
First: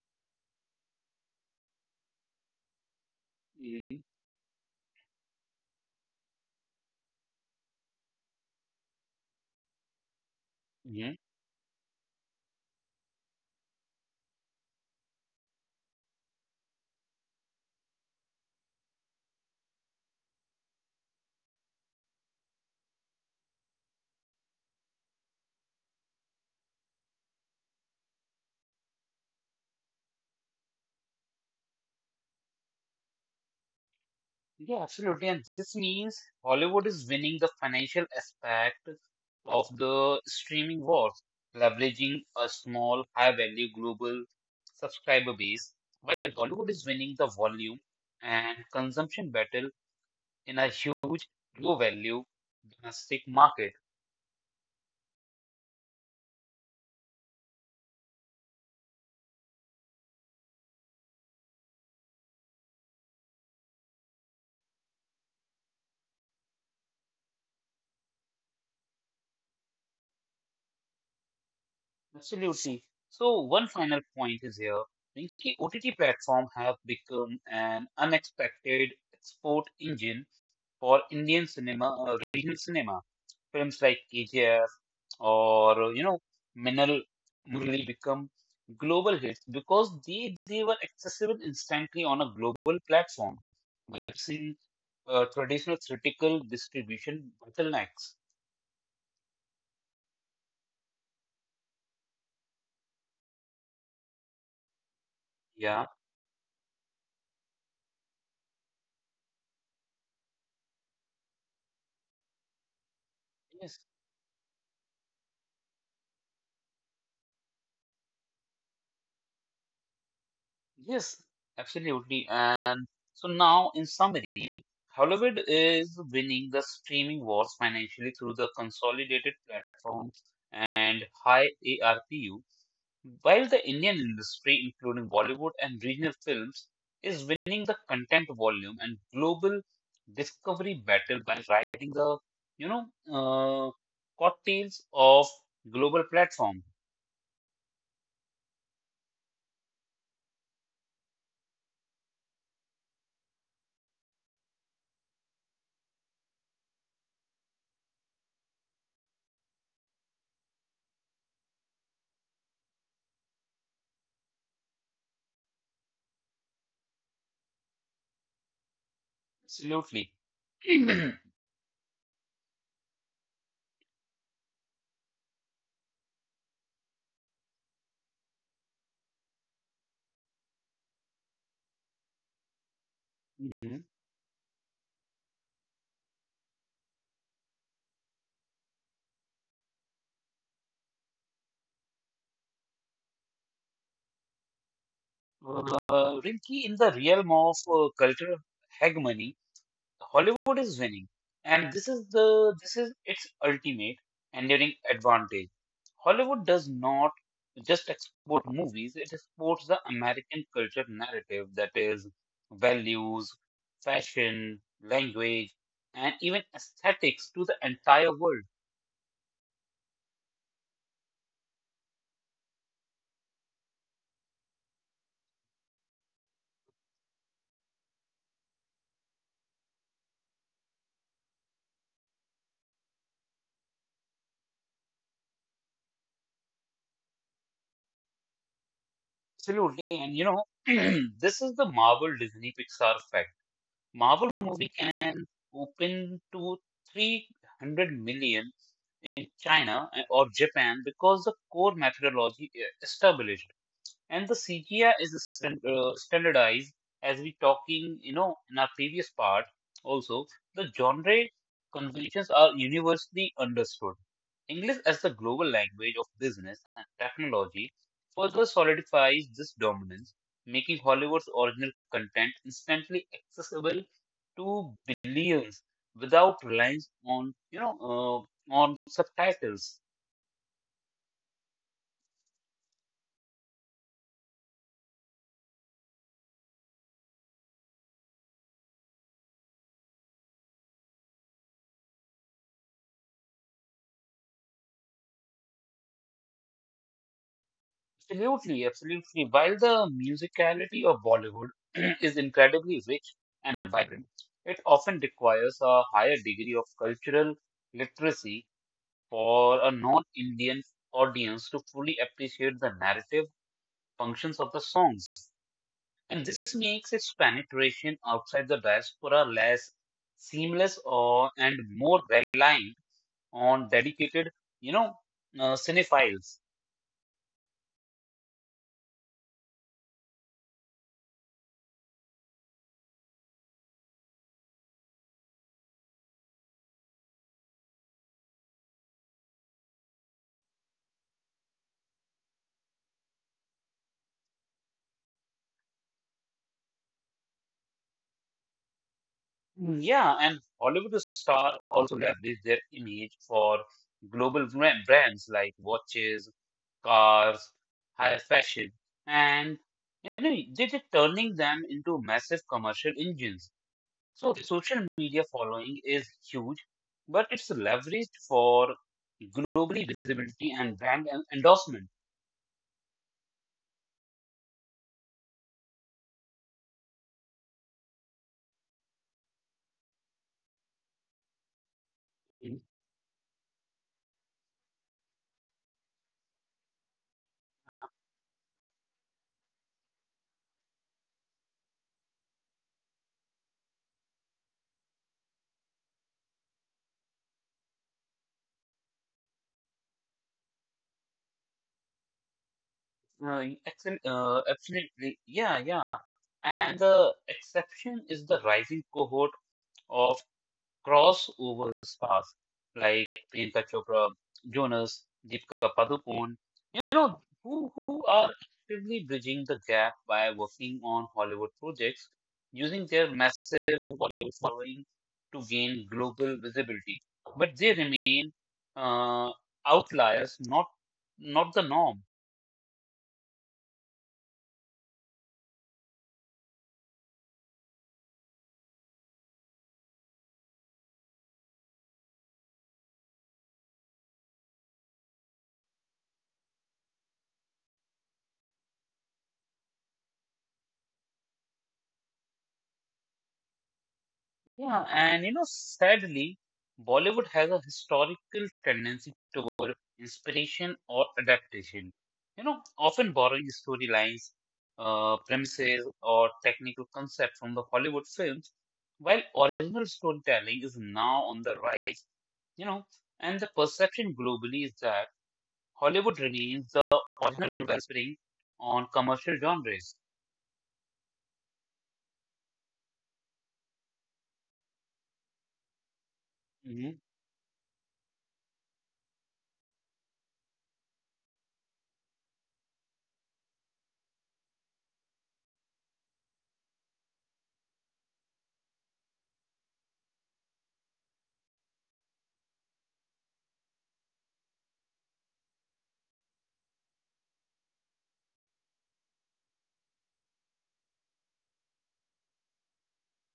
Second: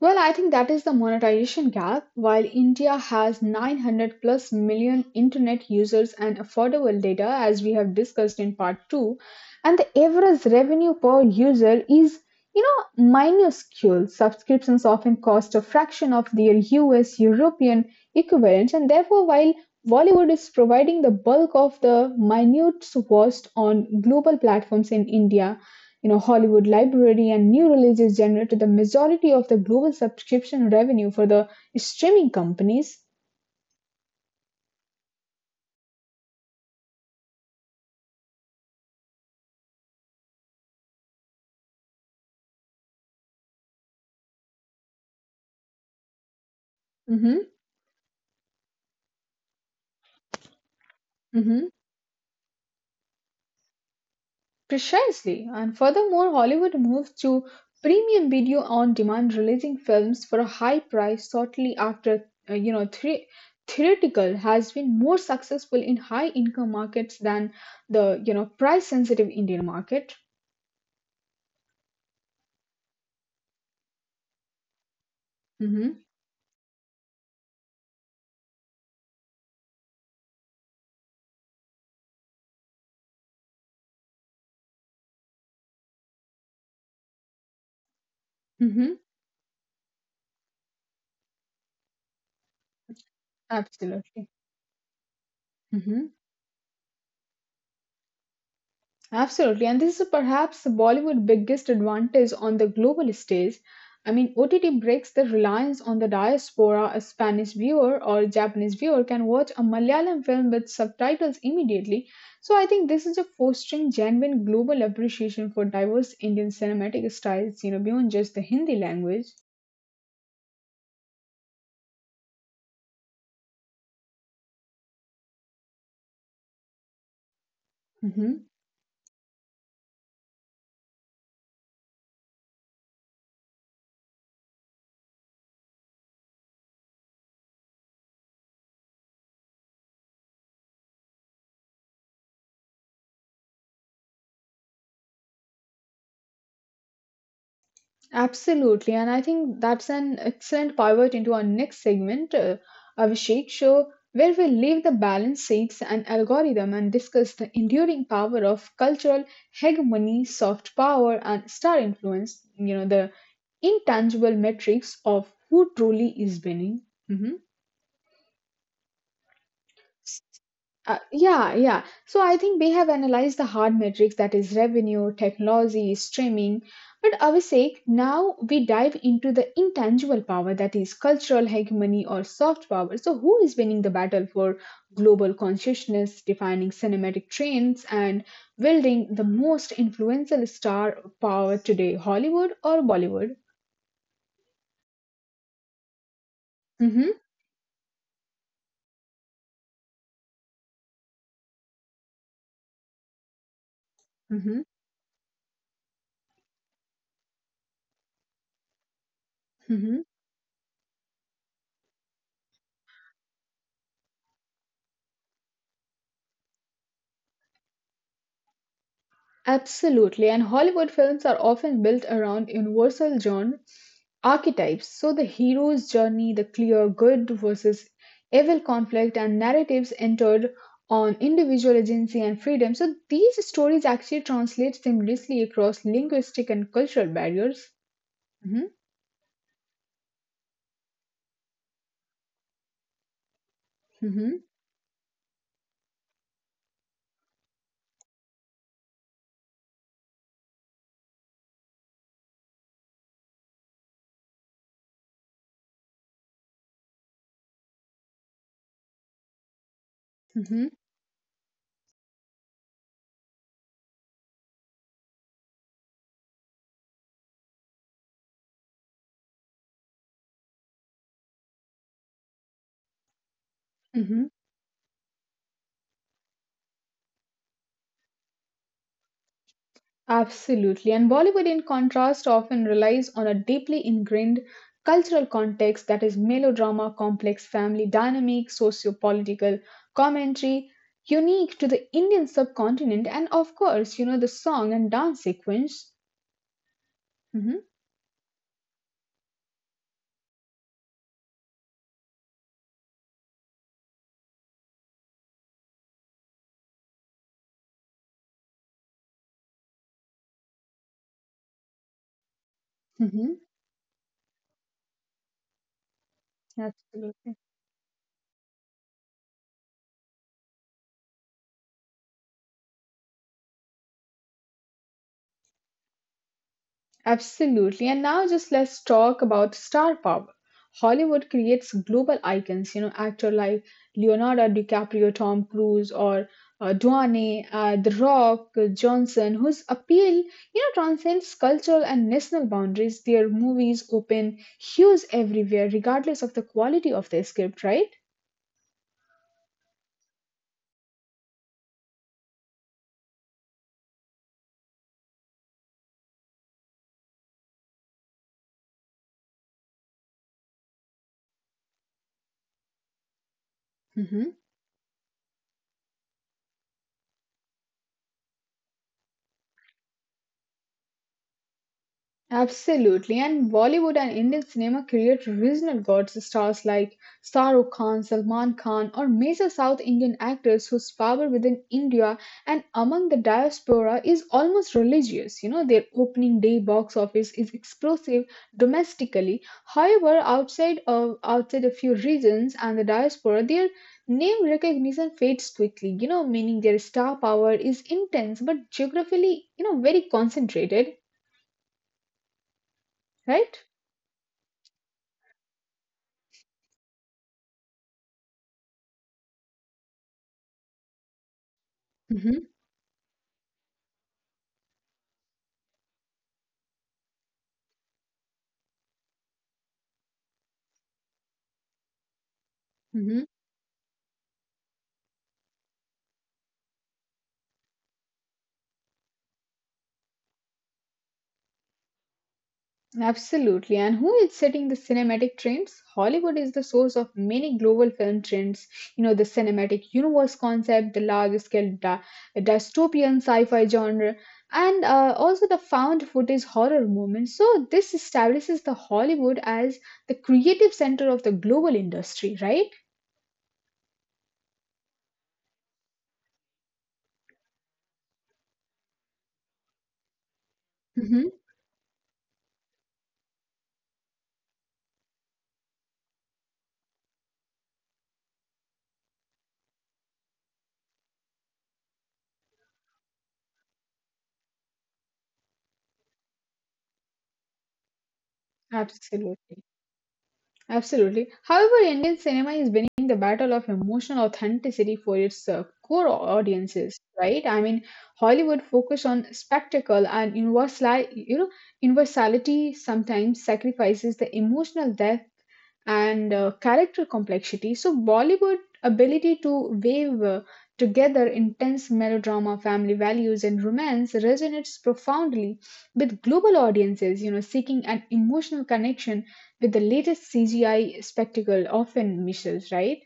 [SPEAKER 2] Well, I think that is the monetization gap. While India has
[SPEAKER 1] Mhm.
[SPEAKER 2] 900 plus million internet users and affordable data, as we have discussed in part 2, and the average revenue per user is, you know, minuscule. Subscriptions often cost a fraction of their US European equivalents, and therefore, while Bollywood is providing the bulk of the minute watched on global platforms in India, you know, Hollywood library and new releases generated the majority of the global subscription revenue for the streaming companies.
[SPEAKER 1] Yeah, absolutely. And this means Hollywood is winning the financial aspect of the streaming war, leveraging a small, high-value global subscriber base, while Bollywood is winning the
[SPEAKER 2] Hmm.
[SPEAKER 1] volume and consumption battle in a huge,
[SPEAKER 2] Hmm.
[SPEAKER 1] low-value domestic market.
[SPEAKER 2] Precisely. And furthermore, Hollywood moved to premium video on demand, releasing films for a high price shortly after, you know, three. Theoretical has been more successful in high income markets than the, you know, price sensitive Indian market.
[SPEAKER 1] Absolutely. So one final point is here. Rinki, OTT
[SPEAKER 2] Hmm.
[SPEAKER 1] platform have become an unexpected export engine for Indian cinema, regional cinema. Films like KGF or, you know, Minal really become global
[SPEAKER 2] Hmm.
[SPEAKER 1] hits because they were accessible instantly on a global platform,
[SPEAKER 2] Absolutely.
[SPEAKER 1] missing traditional
[SPEAKER 2] Mm-hmm.
[SPEAKER 1] critical distribution bottlenecks.
[SPEAKER 2] Absolutely, and this is perhaps the Bollywood biggest advantage on the global stage. I mean, OTT breaks the
[SPEAKER 1] Yeah,
[SPEAKER 2] reliance on the diaspora. A Spanish viewer or Japanese viewer can watch a Malayalam film with subtitles immediately. So, I think this is a
[SPEAKER 1] yes,
[SPEAKER 2] fostering genuine global appreciation for diverse Indian cinematic styles, you know, beyond just the Hindi language.
[SPEAKER 1] yes, absolutely. And so now, in summary, Hollywood is winning the streaming wars financially through the
[SPEAKER 2] Mhm.
[SPEAKER 1] consolidated platforms and high ARPU. While the Indian industry, including Bollywood and regional films, is winning the content volume and global discovery battle by riding the, you know, uh, coattails of global platform.
[SPEAKER 2] Absolutely, and I think that's an excellent pivot into our next segment, Abhishek Show, where we leave the balance seeks and algorithm and discuss the enduring power of cultural hegemony, soft power, and star influence. You know, the intangible metrics of who truly is winning. Mm-hmm.
[SPEAKER 1] Absolutely.
[SPEAKER 2] Yeah, yeah. So I think they have analyzed the hard metrics that is revenue, technology, streaming. But Abhishek, now we dive into the intangible power that is cultural hegemony or soft power. So who is
[SPEAKER 1] Mhm.
[SPEAKER 2] winning the battle for global consciousness, defining cinematic trends, and building the most influential star power today, Hollywood or Bollywood?
[SPEAKER 1] Rinki, in the realm
[SPEAKER 2] Mm-hmm,
[SPEAKER 1] of cultural hegemony, Hollywood is winning, and this is its ultimate enduring
[SPEAKER 2] mm-hmm,
[SPEAKER 1] advantage. Hollywood does not just export movies; it exports the
[SPEAKER 2] mm-hmm.
[SPEAKER 1] American culture narrative that is values, fashion, language, and even aesthetics to the entire world.
[SPEAKER 2] Absolutely. And Hollywood films are often built around universal genre archetypes. So the hero's journey, the clear good versus evil conflict, and narratives entered on individual agency and freedom. So these stories actually translate seamlessly across linguistic and cultural barriers. Hmm.
[SPEAKER 1] Absolutely, and you know this is the Marvel Disney Pixar effect. Marvel
[SPEAKER 2] Hmm.
[SPEAKER 1] movie can open to 300 million in China or Japan because the core methodology established and the CGI is standardized, as we talking you know in our previous part also. The
[SPEAKER 2] Hmm.
[SPEAKER 1] genre conventions are universally understood. English as the global language of business and technology further solidifies this dominance, making Hollywood's original content instantly accessible
[SPEAKER 2] Hmm.
[SPEAKER 1] to billions without reliance on, you know, on subtitles.
[SPEAKER 2] Absolutely. And Bollywood, in contrast, often relies on a deeply ingrained cultural context that is melodrama, complex family dynamics, socio political commentary, unique to the Indian subcontinent, and of course, you know, the song and dance sequence. Hmm.
[SPEAKER 1] Absolutely, absolutely. While the musicality of Bollywood is incredibly rich and vibrant, it often requires a higher degree of cultural literacy for a non-Indian audience to fully appreciate the narrative
[SPEAKER 2] Hmm.
[SPEAKER 1] functions of the songs. And this makes its
[SPEAKER 2] Absolutely.
[SPEAKER 1] penetration outside the diaspora less seamless or and more reliant on dedicated, you know, cinephiles.
[SPEAKER 2] Absolutely. And now just let's talk about star power. Hollywood creates global icons, you know, actor like Leonardo DiCaprio, Tom Cruise, or Duane, The Rock, Johnson, whose appeal, you know, transcends cultural and national boundaries. Their movies open hues everywhere, regardless of the quality of the script, right?
[SPEAKER 1] Yeah, and Hollywood stars also leverage their image for brands like watches, cars, high fashion, and you know they're just turning them into massive commercial engines. So the
[SPEAKER 2] Mhm.
[SPEAKER 1] social media following is huge, but it's leveraged for globally visibility and endorsement.
[SPEAKER 2] Absolutely, and Bollywood and Indian cinema create regional gods, stars like Shah Khan, Salman Khan, or major South Indian actors whose power within India and among the diaspora is almost religious. You know, their opening day box office is explosive domestically. However, outside a few regions and the diaspora, their name recognition fades quickly. You know, meaning their star power is intense but geographically, you know, very concentrated, right?
[SPEAKER 1] Absolutely, yeah, yeah. And the exception is the rising cohort of crossover stars like Priyanka Chopra, Jonas, Deepika Padukone, you know, who are actively bridging the gap by working on Hollywood projects, using their
[SPEAKER 2] Mhm.
[SPEAKER 1] massive Bollywood following to gain global visibility. But they remain uh, outliers, not the norm.
[SPEAKER 2] Absolutely. And who is setting the cinematic trends? Hollywood is the source of many global film trends. You know, the cinematic universe concept, the large scale dystopian sci fi genre, and also the found footage horror movement. So, this establishes the Hollywood as the creative center of the global industry, right?
[SPEAKER 1] Yeah, and you know, sadly, Bollywood has a historical tendency toward inspiration or
[SPEAKER 2] Hmm.
[SPEAKER 1] adaptation. You know, often borrowing storylines, premises, or technical concepts from the Hollywood films, while original storytelling is now on the rise. You know, and the perception globally is that Hollywood remains the original wellspring on commercial
[SPEAKER 2] Absolutely.
[SPEAKER 1] genres.
[SPEAKER 2] Absolutely. However, Indian cinema is winning the battle of emotional authenticity for its core
[SPEAKER 1] Mm-hmm.
[SPEAKER 2] audiences, right? I mean, Hollywood focus on spectacle and universal, universality sometimes sacrifices the emotional depth and character complexity. So Bollywood ability to weave together intense melodrama, family values, and romance resonates profoundly with global audiences. You know, seeking an emotional connection with the latest CGI spectacle often misses. Right?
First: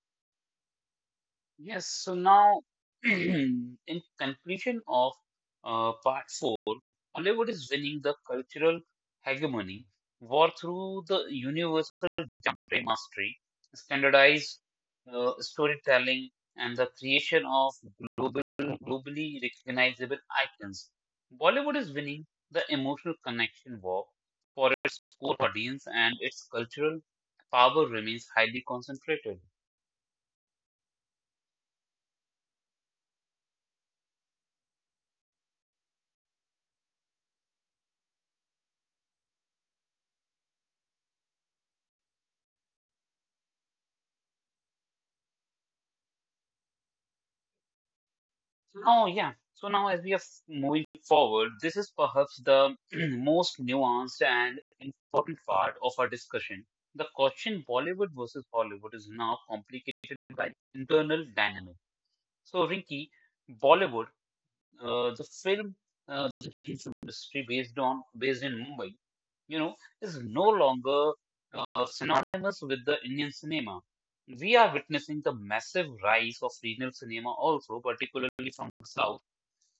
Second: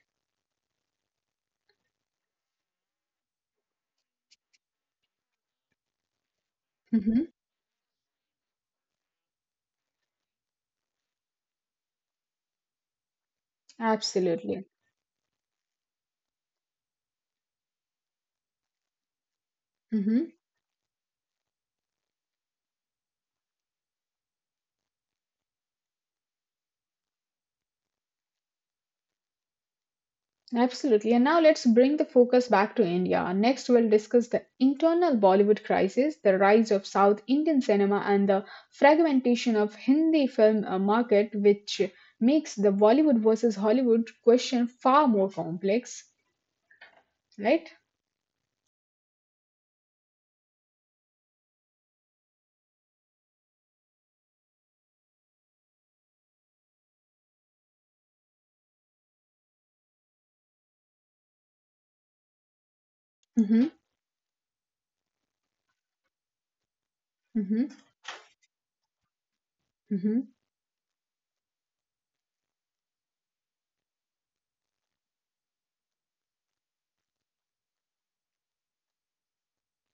[SPEAKER 1] Yes, so now, in conclusion of part four,
[SPEAKER 2] Hmm.
[SPEAKER 1] Hollywood is winning the cultural hegemony war through the universal genre mastery, standardized
[SPEAKER 2] Absolutely.
[SPEAKER 1] storytelling, and the creation of globally recognizable
[SPEAKER 2] Hmm.
[SPEAKER 1] icons. Bollywood is winning the emotional connection war for its core audience, and its cultural power remains highly concentrated.
[SPEAKER 2] Absolutely. And now let's bring the focus back to India. Next, we'll discuss the internal Bollywood crisis, the rise of South Indian cinema, and the fragmentation of Hindi film market, which makes the Bollywood versus Hollywood question far more complex. Right?
[SPEAKER 1] Oh, yeah. So now, as we are moving forward, this is perhaps the most nuanced and important part of our discussion. The question Bollywood versus Hollywood is now complicated by internal dynamic. So, Rinki,
[SPEAKER 2] Mm-hmm.
[SPEAKER 1] Bollywood, uh, the film, the film industry
[SPEAKER 2] Mm-hmm.
[SPEAKER 1] based in Mumbai, you know,
[SPEAKER 2] Mm-hmm.
[SPEAKER 1] is no longer synonymous with the Indian cinema. We are witnessing the massive rise of regional cinema, also particularly from the south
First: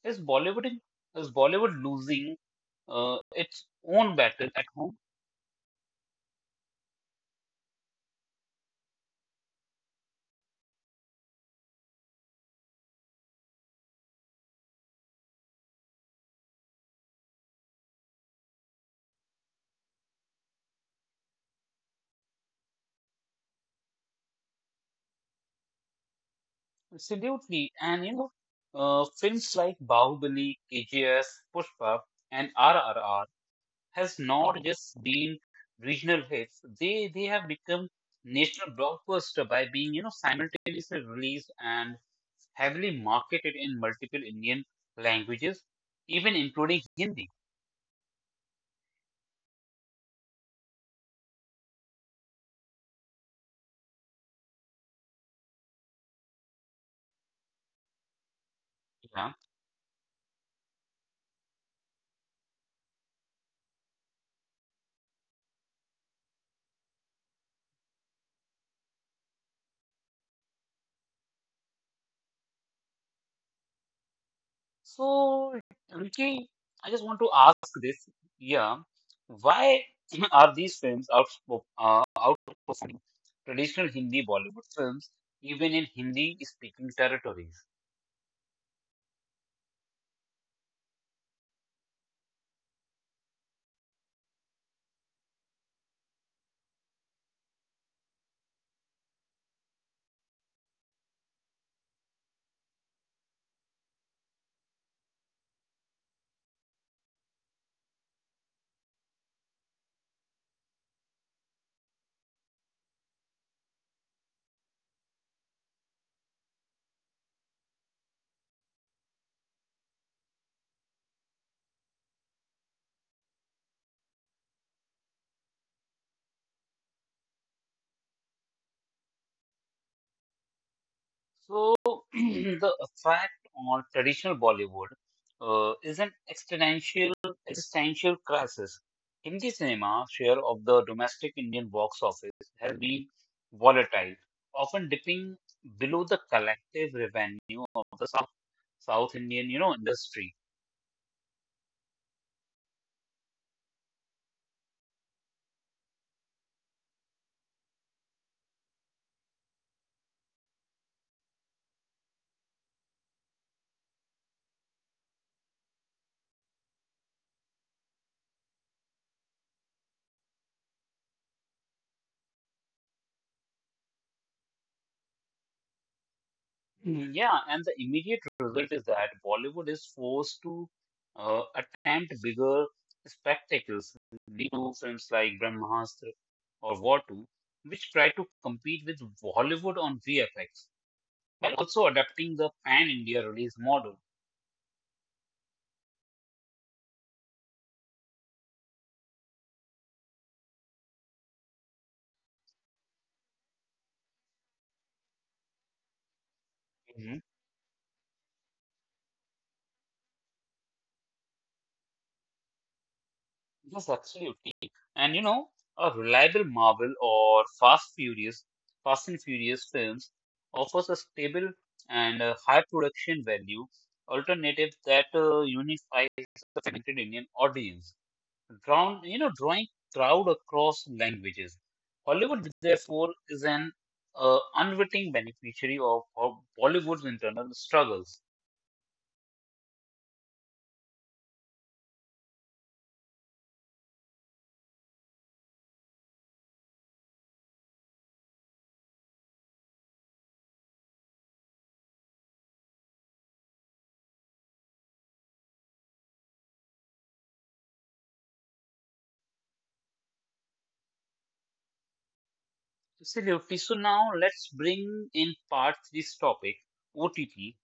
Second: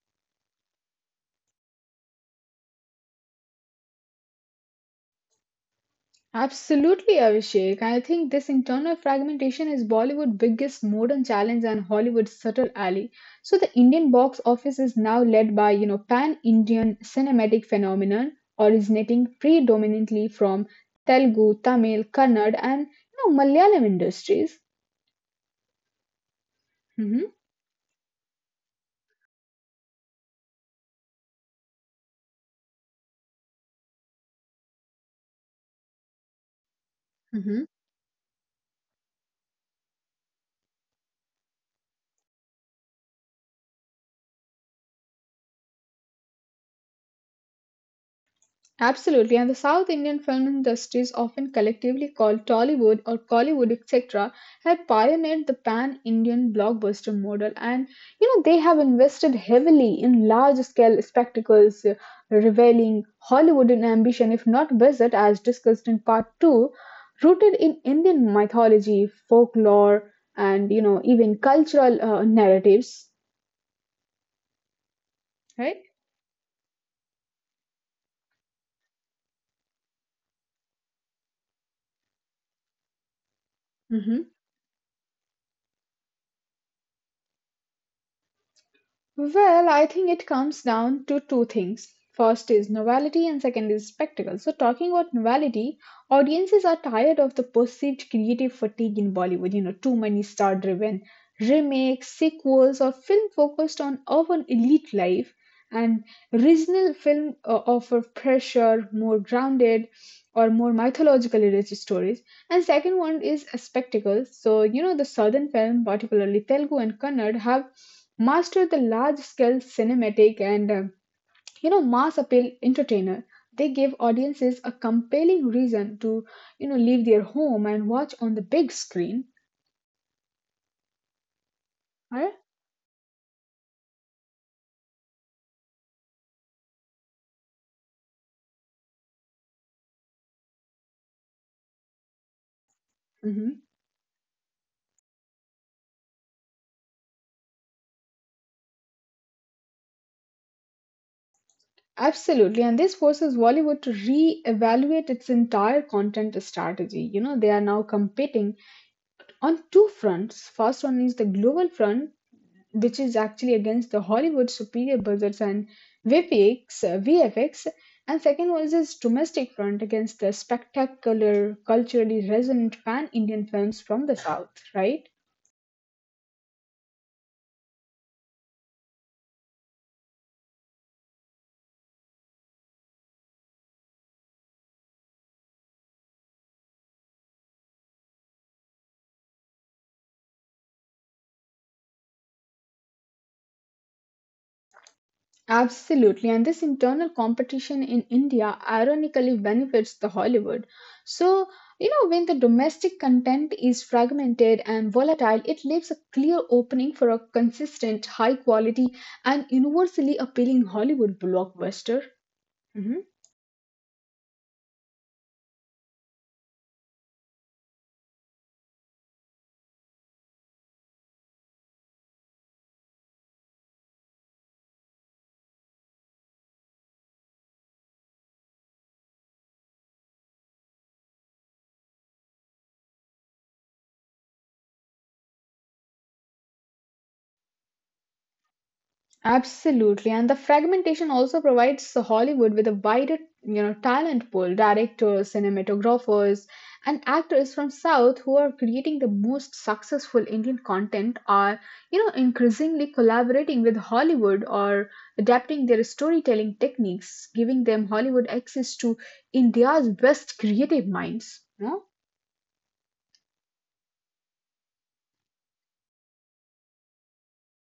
[SPEAKER 1] is Bollywood in, is Bollywood losing its own battle at home?
[SPEAKER 2] Absolutely, Abhishek. I think this internal fragmentation is Bollywood's biggest modern challenge and Hollywood's subtle ally. So the Indian box office is now led by, you know, pan-Indian cinematic phenomenon originating predominantly from Telugu, Tamil, Kannada, and, you know, Malayalam industries. Hmm.
[SPEAKER 1] Absolutely. And you know, films like Bahubali, KGS, Pushpa, and RRR has not just been regional hits. They have become national blockbuster by being you know simultaneously released and heavily marketed in multiple Indian languages, even including Hindi.
[SPEAKER 2] Absolutely, and the South Indian film industries, often collectively called Tollywood or Collywood, etc., have pioneered the pan Indian blockbuster model. And you know, they have invested
[SPEAKER 1] Yeah.
[SPEAKER 2] heavily in large scale spectacles, revealing Hollywoodian ambition, if not visit, as discussed in part two, rooted in Indian mythology, folklore, and you know, even cultural narratives,
[SPEAKER 1] So,
[SPEAKER 2] right?
[SPEAKER 1] Rinki, I just want to ask this, yeah, why are these films out outperforming traditional Hindi
[SPEAKER 2] Mm-hmm.
[SPEAKER 1] Bollywood films even in Hindi-speaking territories?
[SPEAKER 2] Well, I think it comes down to two things. First is novelty, and second is spectacle. So, talking about novelty, audiences are tired of the perceived creative fatigue in Bollywood. You know, too many star driven remakes, sequels, or film focused on urban elite life. And regional film offer fresher, more grounded, or more mythologically rich stories. And second one is a spectacle. So, you know, the southern film, particularly Telugu and Kannada, have mastered the large scale cinematic and, you know, mass appeal entertainer. They gave audiences a compelling reason to, you know, leave their home and watch on the big screen,
[SPEAKER 1] So
[SPEAKER 2] right?
[SPEAKER 1] the effect on traditional Bollywood is an existential crisis. Hindi cinema share of the domestic Indian box office has been
[SPEAKER 2] Mhm.
[SPEAKER 1] volatile, often dipping below the collective revenue of the South Indian, you know, industry.
[SPEAKER 2] Absolutely, and this forces Bollywood to re-evaluate its entire content strategy. You know, they are now competing on two fronts. First one is the global front, which is actually against the Hollywood superior budgets and VFX. And second was his domestic front against the spectacular, culturally resonant pan Indian films from the South, right?
[SPEAKER 1] Yeah, and the immediate result is that Bollywood is forced to attempt bigger spectacles, leading to films like Brahmastra or Watu, which try to compete with Bollywood on VFX, while also adapting the pan-India release model.
[SPEAKER 2] Absolutely. And this internal competition in India ironically benefits the Hollywood. So, you know, when the domestic content is fragmented and volatile, it leaves a clear opening for a consistent, high quality, and universally appealing Hollywood blockbuster. Mm-hmm.
[SPEAKER 1] Yes, absolutely. And you know, a reliable Marvel or Fast and Furious films offers a stable and high production value alternative that unifies the fragmented Indian audience, drawn you know drawing crowd across languages. Hollywood therefore is an unwitting beneficiary of Bollywood's internal struggles.
[SPEAKER 2] Absolutely, and the fragmentation also provides Hollywood with a wider, you know, talent pool, directors, cinematographers, and actors from South who are creating the most successful Indian content are, you know, increasingly collaborating with Hollywood or adapting their storytelling techniques, giving them Hollywood access to India's best creative minds, you know?
[SPEAKER 1] Absolutely. So now let's bring in part this topic, OTT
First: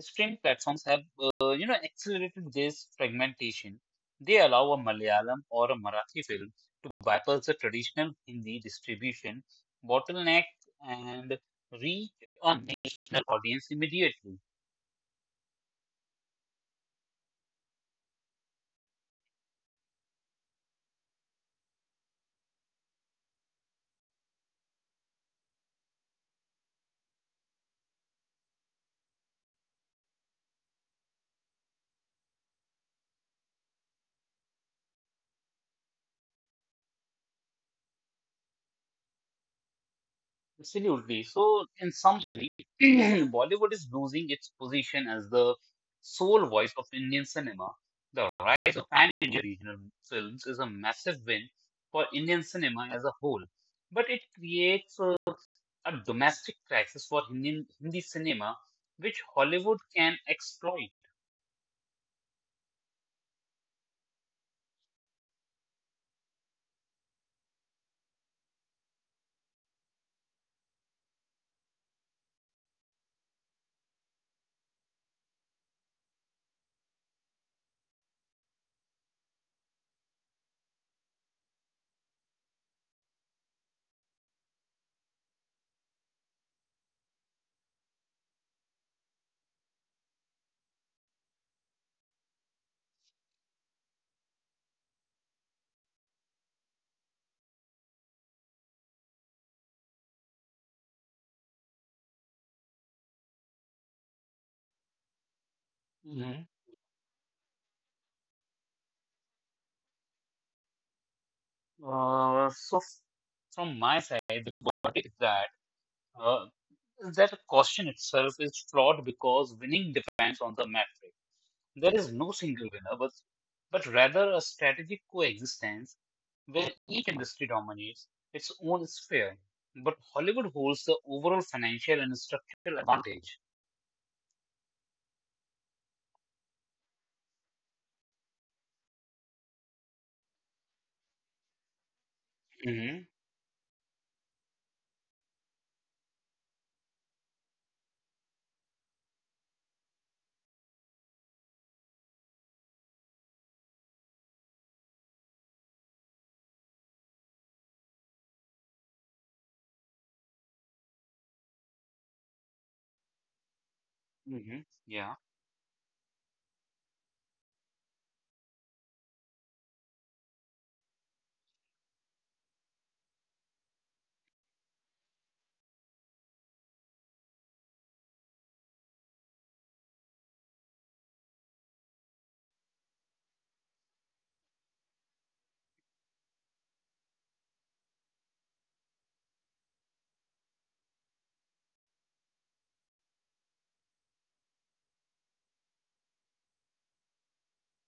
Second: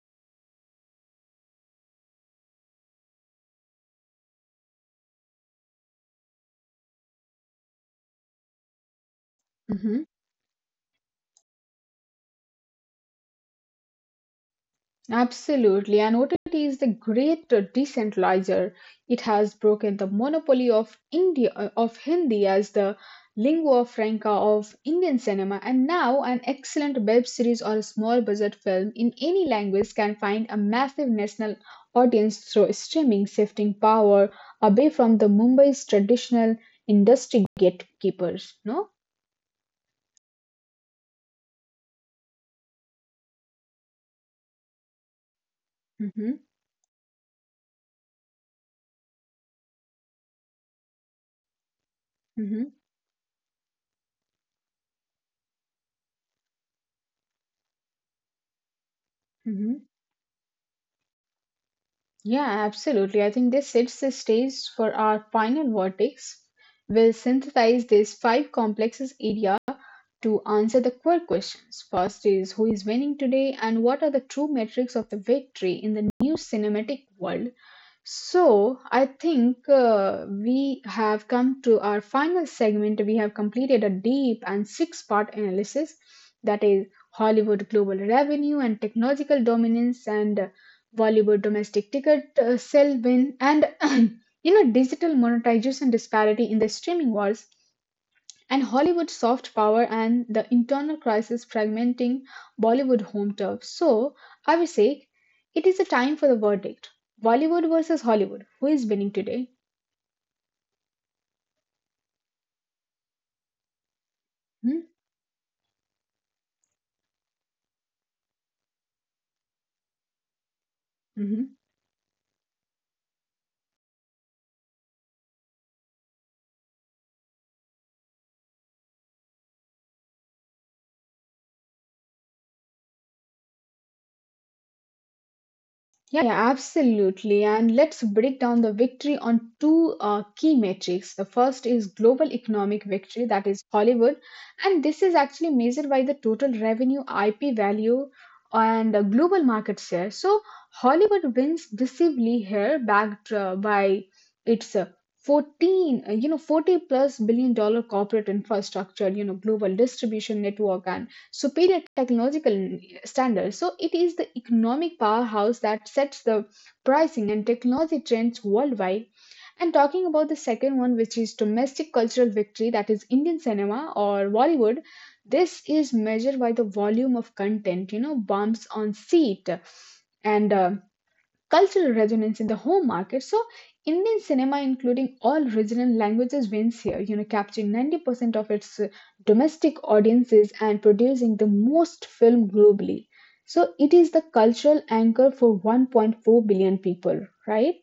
[SPEAKER 1] streaming platforms have, you know, accelerated this fragmentation. They allow a Malayalam or a Marathi film to bypass the traditional Hindi distribution
[SPEAKER 2] Mm-hmm.
[SPEAKER 1] bottleneck and reach a national audience immediately.
[SPEAKER 2] Absolutely, and OTT is the great decentralizer. It has broken the monopoly of Hindi as the lingua franca of Indian cinema, and now an excellent web series or a small budget film in any language can find a massive national audience through streaming, shifting power away from the Mumbai's traditional industry gatekeepers. No.
[SPEAKER 1] Absolutely. So, in some way, Bollywood is losing its position as the
[SPEAKER 2] Mm-hmm.
[SPEAKER 1] sole voice of Indian cinema. The rise of pan-India regional films is a massive win for Indian
[SPEAKER 2] Hmm.
[SPEAKER 1] cinema as a whole, but it creates a domestic crisis for Hindi cinema, which Hollywood
[SPEAKER 2] Hmm.
[SPEAKER 1] can exploit.
[SPEAKER 2] Yeah, absolutely. I think this sets the stage for our final verdict. We'll synthesize these five complexes area to answer the core questions. First is who is winning today and what are the true metrics of the victory in the new cinematic world? So, I think we have come to our final segment. We have completed a deep and six-part analysis that is Hollywood global revenue and technological dominance, and Bollywood domestic ticket sale win, and you know, digital monetization disparity in the streaming wars and Hollywood's soft power and the internal crisis fragmenting Bollywood home turf. So, I will say it is a time for
[SPEAKER 1] Mhm.
[SPEAKER 2] the verdict. Bollywood versus Hollywood. Who is winning today?
[SPEAKER 1] Uh, so, f- from my side, the verdict
[SPEAKER 2] Hmm?
[SPEAKER 1] is uh, that the question itself is flawed because winning depends on the metric.
[SPEAKER 2] Mhm.
[SPEAKER 1] There is no single winner, but rather a strategic coexistence where each industry dominates its own sphere. But Hollywood holds the overall financial and structural advantage.
[SPEAKER 2] Yeah, yeah, absolutely. And let's break down the victory on two key metrics. The first is global economic
[SPEAKER 1] Hmm
[SPEAKER 2] victory, that is Hollywood. And this is actually measured by the total revenue, IP value, and global market share. So Hollywood wins decisively here, backed by its you know, 40 plus billion dollar corporate infrastructure, you know, global distribution network, and superior technological standards. So it is the
[SPEAKER 1] hmm
[SPEAKER 2] economic
[SPEAKER 1] Yeah.
[SPEAKER 2] powerhouse that sets the pricing and technology trends worldwide. And talking about the second one, which is domestic cultural victory, that is Indian cinema or Bollywood. This is measured by the volume of content, you know, bumps on seat and, cultural resonance in the home market. So Indian cinema, including all regional languages, wins here. You know, capturing 90% of its domestic audiences and producing the most film globally. So it is the cultural anchor for 1.4 billion people, right?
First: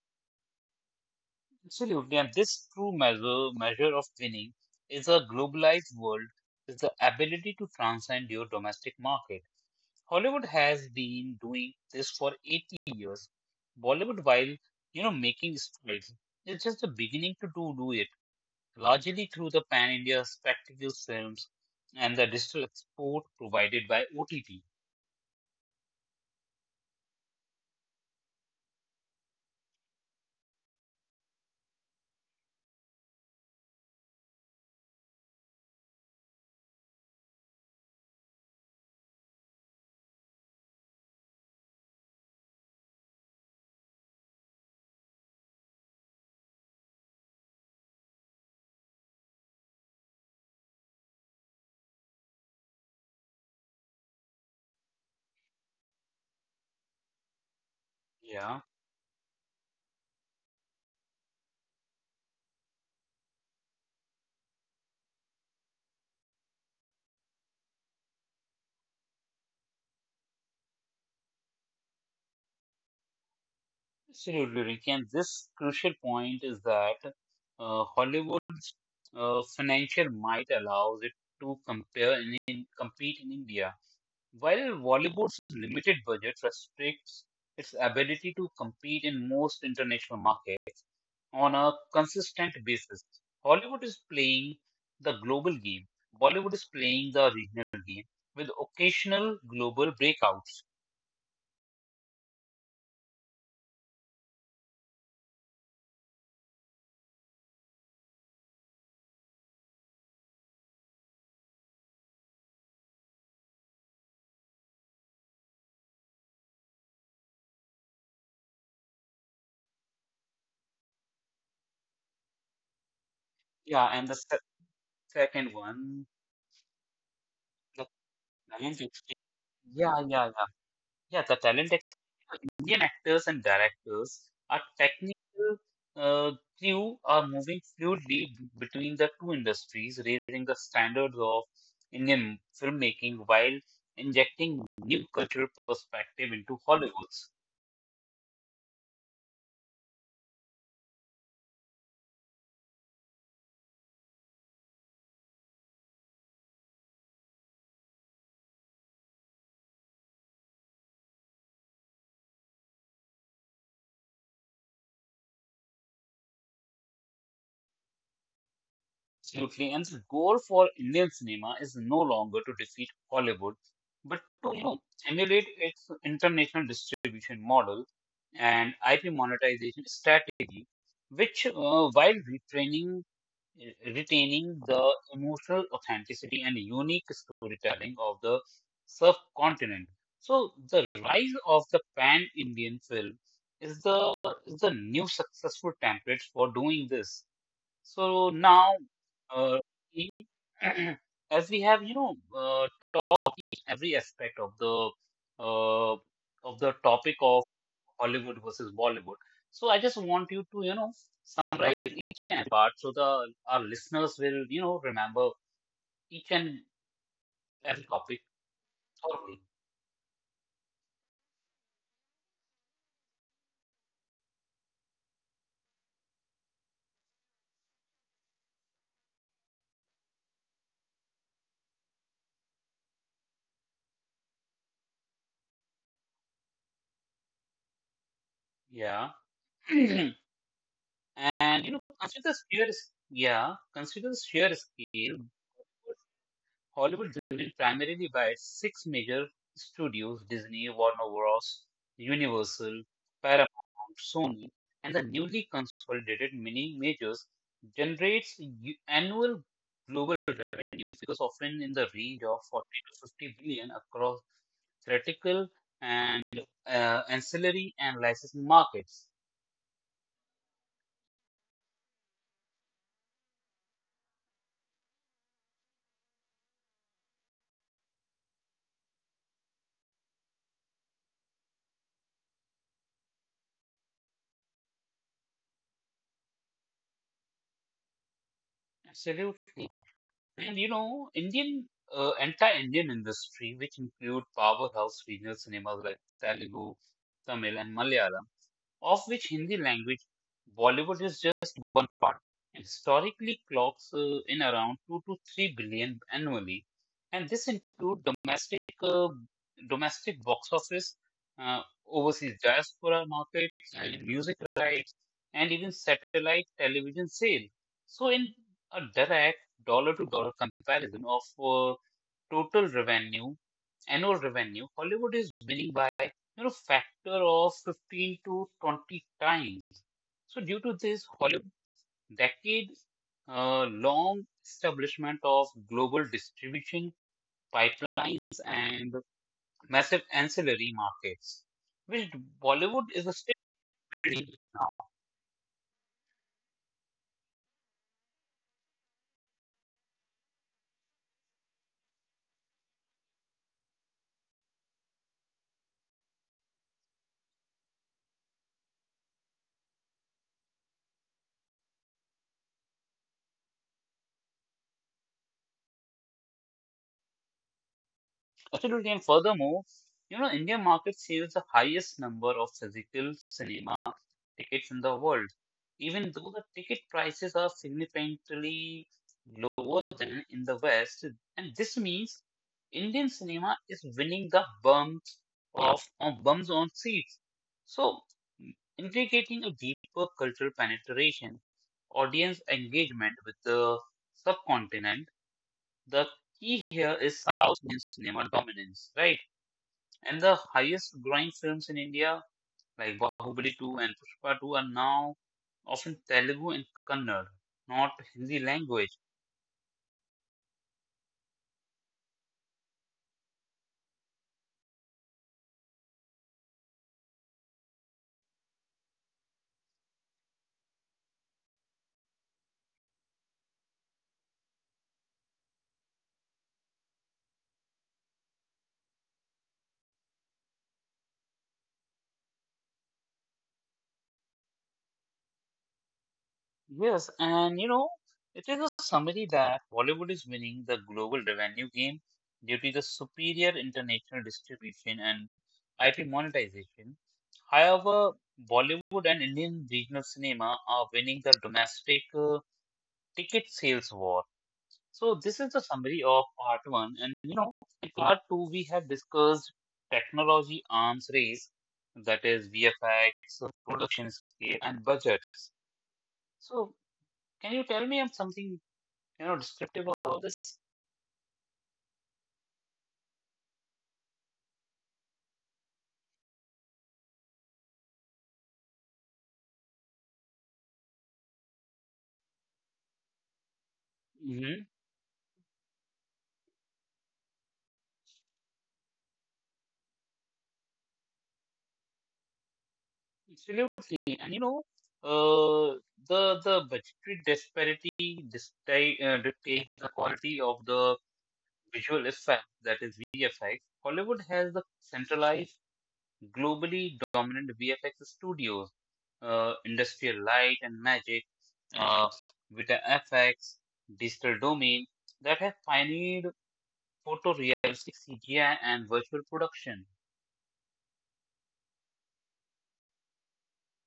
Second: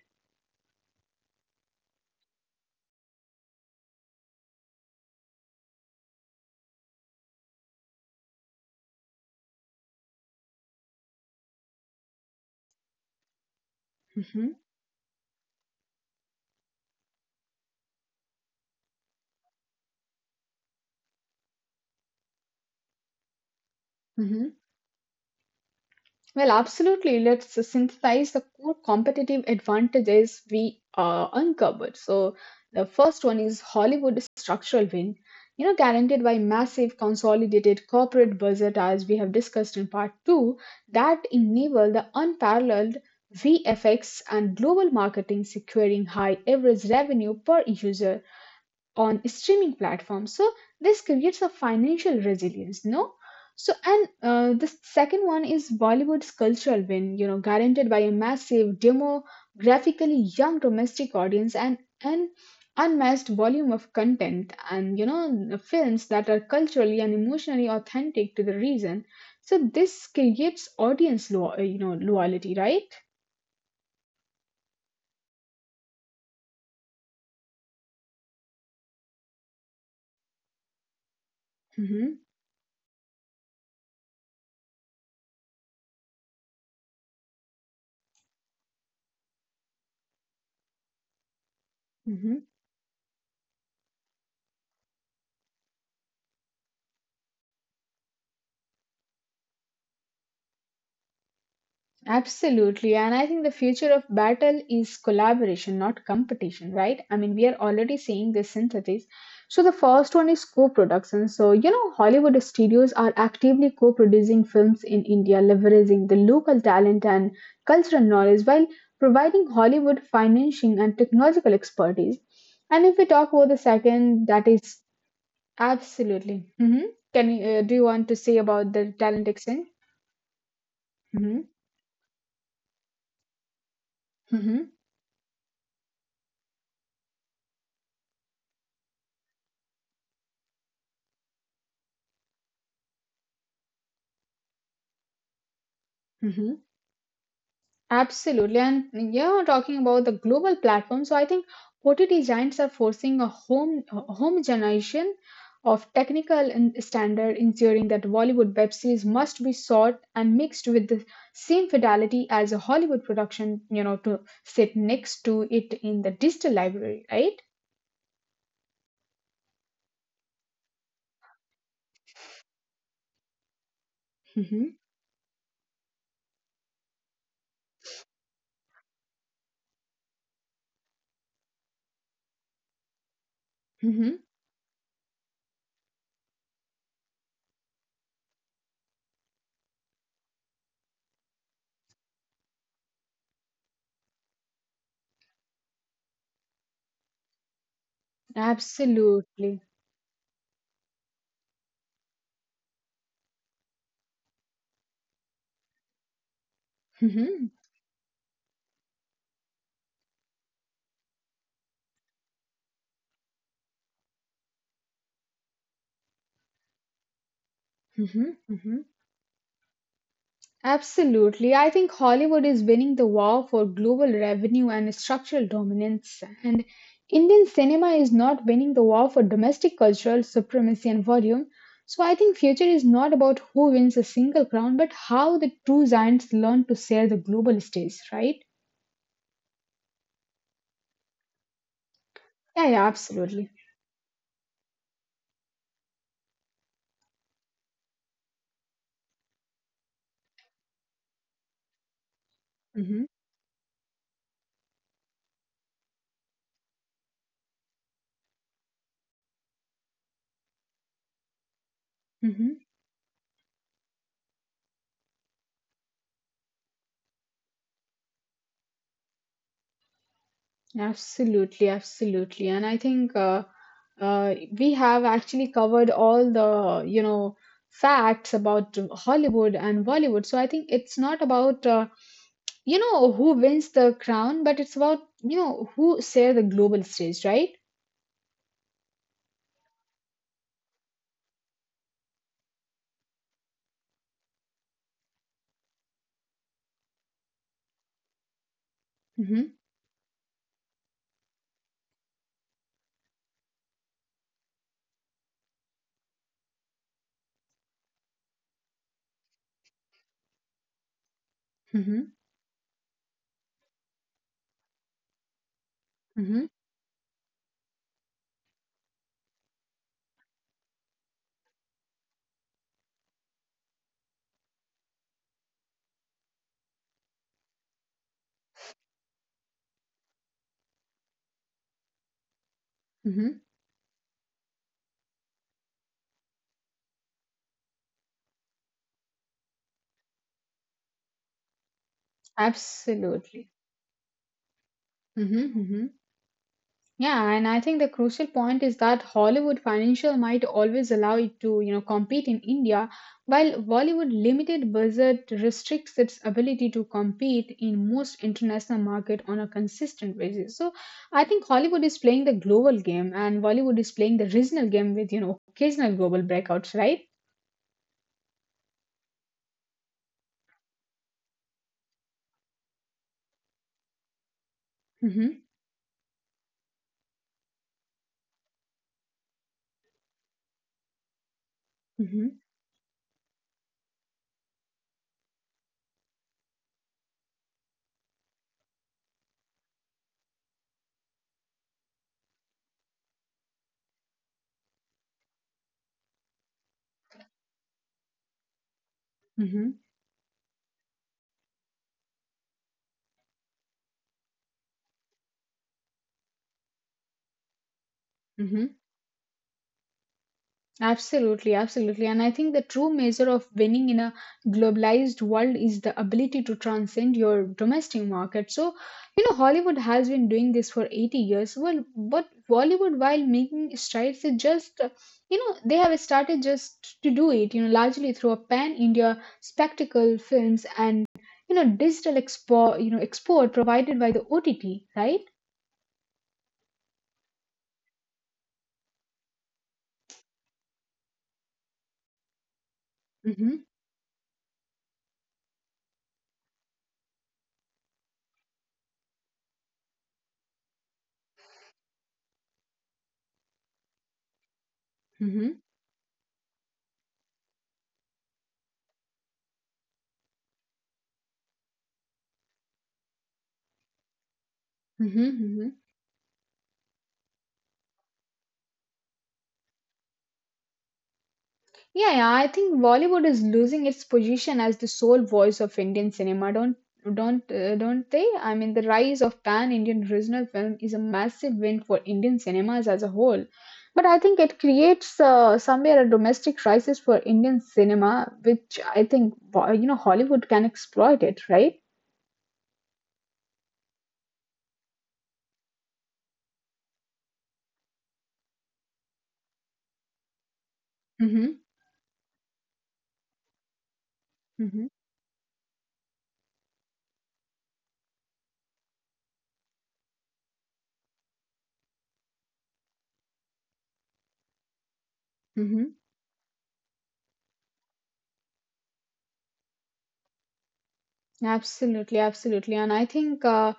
[SPEAKER 1] Absolutely, and this true measure of winning is a globalized world is the ability to transcend your domestic market. Hollywood has been doing this for 80 years. Bollywood, while you know making strides, is just the beginning to do it largely through the pan India spectacle films and the digital export provided by OTT.
[SPEAKER 2] Hmm. Well, absolutely. Let's synthesize the core competitive advantages we uncovered. So, the first one is Hollywood structural win, you know, guaranteed by massive consolidated corporate budget, as we have discussed in part two, that enable the unparalleled VFX and global marketing, securing high average revenue per user on streaming platforms. So this creates a financial resilience, no? So and the second one is Bollywood's cultural win, you know, guaranteed by a
[SPEAKER 1] Yeah.
[SPEAKER 2] massive demographically young domestic audience and an unmatched volume of content, and you know the films that are culturally and emotionally authentic to the region. So this creates audience, you know, loyalty, right?
[SPEAKER 1] Absolutely, Ricky. And this crucial point is that Hollywood's financial might allows it to
[SPEAKER 2] Mm-hmm.
[SPEAKER 1] compete in India, while Bollywood's limited budget restricts its ability to compete in most international markets on a
[SPEAKER 2] Mm-hmm.
[SPEAKER 1] consistent basis. Hollywood is playing the global game. Bollywood is playing the regional game with occasional global breakouts.
[SPEAKER 2] Absolutely. And I think the future of battle is collaboration, not competition, right? I mean, we are already seeing this synthesis. So the first one is co-production. So, you know, Hollywood studios are actively co-producing films in India, leveraging the local talent and cultural knowledge while providing Hollywood financing and technological expertise. And if we talk about the
[SPEAKER 1] Yeah, and the
[SPEAKER 2] second, that is
[SPEAKER 1] second one,
[SPEAKER 2] absolutely. Hmm Can you, do you want to say about the
[SPEAKER 1] the
[SPEAKER 2] talent exchange?
[SPEAKER 1] Yeah, yeah, yeah. Yeah,
[SPEAKER 2] Hmm
[SPEAKER 1] the talent ex- Indian actors and directors are
[SPEAKER 2] hmm
[SPEAKER 1] technical uh, crew are moving fluidly between the two industries, raising the standards of Indian filmmaking while injecting new cultural perspective into
[SPEAKER 2] hmm
[SPEAKER 1] Hollywood.
[SPEAKER 2] Absolutely. And you're talking about the global platform. So I think OTT giants are forcing a homogenization of technical and standard, ensuring that Bollywood web series must be sought and mixed with the same fidelity as a Hollywood production, you know, to sit next to it in the digital library, right?
[SPEAKER 1] Absolutely. And the goal for Indian cinema is no longer to defeat Hollywood, but to you know,
[SPEAKER 2] Mm-hmm.
[SPEAKER 1] emulate its international distribution model and IP monetization strategy, which, while retraining,
[SPEAKER 2] Mm-hmm.
[SPEAKER 1] retaining the emotional authenticity and unique storytelling of the subcontinent. So, the rise of the pan Indian film is the, is the new successful template for doing this. So now, uh,
[SPEAKER 2] Absolutely.
[SPEAKER 1] e- as we have, you know, talking every aspect of the uh, topic of
[SPEAKER 2] Mm-hmm.
[SPEAKER 1] Hollywood versus Bollywood. So I just want you to, you know, summarize and part so the our listeners will, you know, remember each and every topic
[SPEAKER 2] Mm-hmm. Mm-hmm.
[SPEAKER 1] thoroughly.
[SPEAKER 2] Absolutely. I think Hollywood is winning the war for global revenue and structural dominance, and Indian cinema is not winning the war for domestic cultural supremacy and volume. So I think future is not about who wins a single crown, but how the two giants learn to share the global stage, right?
[SPEAKER 1] Yeah. And you know, consider the
[SPEAKER 2] Yeah, yeah, absolutely.
[SPEAKER 1] yeah, consider the sheer scale. Hollywood driven primarily by six major studios Disney, Warner Bros., Universal,
[SPEAKER 2] Hmm
[SPEAKER 1] Paramount, Sony, and the newly consolidated mini majors, generates annual global revenue figures often in the range of
[SPEAKER 2] hmm
[SPEAKER 1] 40 to 50 billion across theatrical and ancillary and licensed markets.
[SPEAKER 2] Absolutely, absolutely. And I think we have actually covered all the, you know, facts about Hollywood and Bollywood. So I think it's not about, you know, who wins the crown, but it's about, you know, who share the global stage, right?
[SPEAKER 1] Absolutely. And you know, anti-Indian industry, which include powerhouse regional cinemas like Telugu, Tamil, and Malayalam, of which
[SPEAKER 2] Mm-hmm,
[SPEAKER 1] Hindi language Bollywood is just one part. And historically clocks in around 2 to 3 billion annually. And this includes domestic box office, uh,
[SPEAKER 2] mm-hmm,
[SPEAKER 1] overseas diaspora markets, and music rights, and even satellite
[SPEAKER 2] mm-hmm,
[SPEAKER 1] television sale. So in a direct dollar to dollar comparison of total revenue, annual revenue, Hollywood is winning by you know factor of 15 to 20 times. So due to this Hollywood decade
[SPEAKER 2] mm-hmm.
[SPEAKER 1] uh, long establishment of global distribution pipelines and massive ancillary markets, which Bollywood is still
[SPEAKER 2] Absolutely.
[SPEAKER 1] leading now.
[SPEAKER 2] Mm-hmm, mm-hmm. Yeah, and I think the crucial point is that Hollywood financial might always allow it to, you know, compete in India, while Bollywood limited budget restricts its ability to compete in most international market on a consistent basis. So I think Hollywood is playing the global game and Bollywood is playing the regional game with, you know, occasional global breakouts, right?
[SPEAKER 1] Absolutely, and furthermore, you know, Indian market sales the highest number of physical cinema tickets in the world,
[SPEAKER 2] Mm-hmm.
[SPEAKER 1] even though the ticket prices are significantly lower than in the West. And this
[SPEAKER 2] Mm-hmm.
[SPEAKER 1] means Indian cinema is winning the bums of on bums on seats. So indicating a deeper cultural penetration, audience engagement with the subcontinent. The key here is South Indian cinema dominance, right?
[SPEAKER 2] Mm-hmm.
[SPEAKER 1] And the highest growing films in India like Bahubali 2 and Pushpa 2 are now often Telugu and Kannada, not Hindi
[SPEAKER 2] Mm-hmm.
[SPEAKER 1] language.
[SPEAKER 2] Absolutely, absolutely. And I think the true measure of winning in a globalized world is the ability to transcend your domestic market. So, you know, Hollywood has been doing this for 80 years. Well, but Bollywood, while making strides, it just, you know, they have started just to do it, you know, largely through a pan India spectacle films and, you know, digital export provided by the OTT, right?
[SPEAKER 1] Yes, and you know, it is a summary that Bollywood is winning the global revenue game due to the
[SPEAKER 2] Mm-hmm,
[SPEAKER 1] superior international distribution and IP monetization. However, Bollywood and Indian regional cinema are winning the domestic ticket sales war. So
[SPEAKER 2] mm-hmm,
[SPEAKER 1] this is the summary of part one. And you know, in part two, we have discussed technology arms race, that is VFX, production scale, and
[SPEAKER 2] mm-hmm.
[SPEAKER 1] budgets. So can you tell me something you know descriptive about this?
[SPEAKER 2] Yeah, yeah, I think Bollywood is losing its position as the sole voice of Indian cinema. Don't they? I mean, the rise of pan-Indian regional film is a massive win for Indian cinemas as a whole. But I think it
[SPEAKER 1] Hmm
[SPEAKER 2] creates somewhere a domestic crisis for Indian cinema, which I think you know Hollywood can exploit it, right?
[SPEAKER 1] Absolutely. And you know, uh, the budgetary disparity dictates the quality of the
[SPEAKER 2] Mm-hmm.
[SPEAKER 1] visual effect, that is VFX. Hollywood has the
[SPEAKER 2] Mm-hmm.
[SPEAKER 1] centralized globally dominant VFX studios, Industrial Light and Magic, uh, Vita FX, Digital Domain, that have pioneered photorealistic CGI and virtual production.
[SPEAKER 2] Absolutely, absolutely. And I think,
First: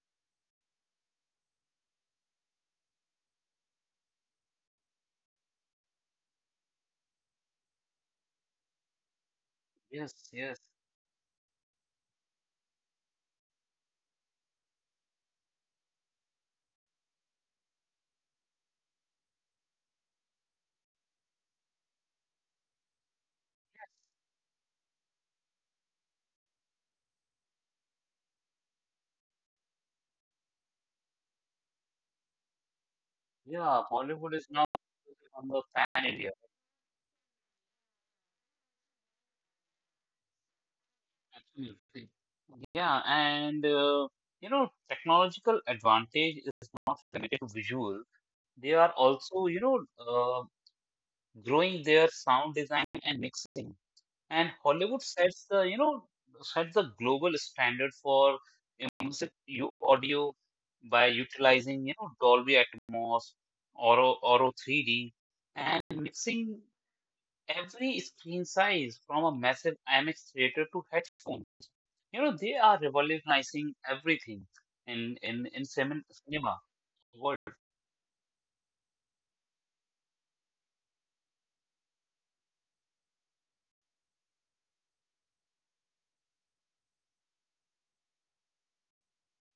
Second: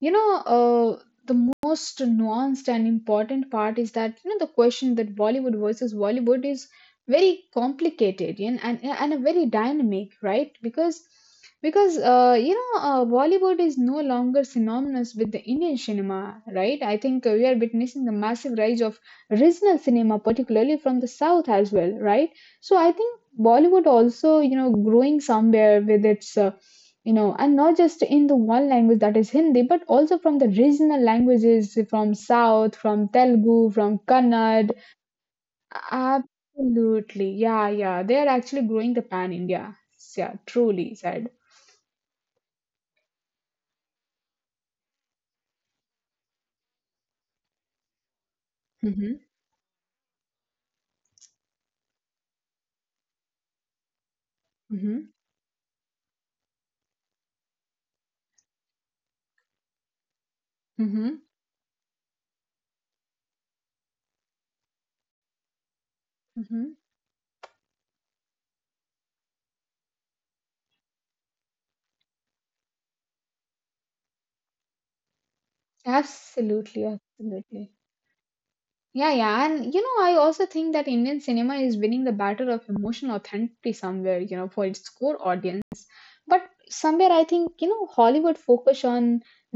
[SPEAKER 2] you know, the most nuanced and important part is that, you know, the question that Bollywood versus Bollywood is very complicated and a very dynamic,
[SPEAKER 1] Yes,
[SPEAKER 2] right?
[SPEAKER 1] yes.
[SPEAKER 2] Because you know, Bollywood is no longer synonymous with the Indian cinema, right? I think we are witnessing the massive rise of regional cinema, particularly from the South as well, right? So I think Bollywood also, you know, growing somewhere with its you know, and not just in the one language that is hindi but also from the regional languages from south from telugu
[SPEAKER 1] Yeah,
[SPEAKER 2] from
[SPEAKER 1] Bollywood is now
[SPEAKER 2] kannad
[SPEAKER 1] on the pan area.
[SPEAKER 2] absolutely yeah yeah they are actually growing the pan india yeah truly said.
[SPEAKER 1] Absolutely. Yeah, and you know, technological advantage is not limited to visual. They are
[SPEAKER 2] Mm-hmm,
[SPEAKER 1] also, you know, growing their sound design and mixing. And
[SPEAKER 2] mm-hmm,
[SPEAKER 1] Hollywood sets the you know sets the global standard for immersive audio by
[SPEAKER 2] mm-hmm,
[SPEAKER 1] utilizing you know Dolby Atmos, Oro 3D, and mixing
[SPEAKER 2] mm-hmm.
[SPEAKER 1] every screen size from a massive IMAX theater to headphones. You know they are revolutionizing everything in cinema
[SPEAKER 2] Absolutely,
[SPEAKER 1] world.
[SPEAKER 2] absolutely. Yeah, yeah, and you know I also think that indian cinema is winning the battle of emotional authenticity somewhere, you know, for its core audience. But somewhere I think, you know, Hollywood focus on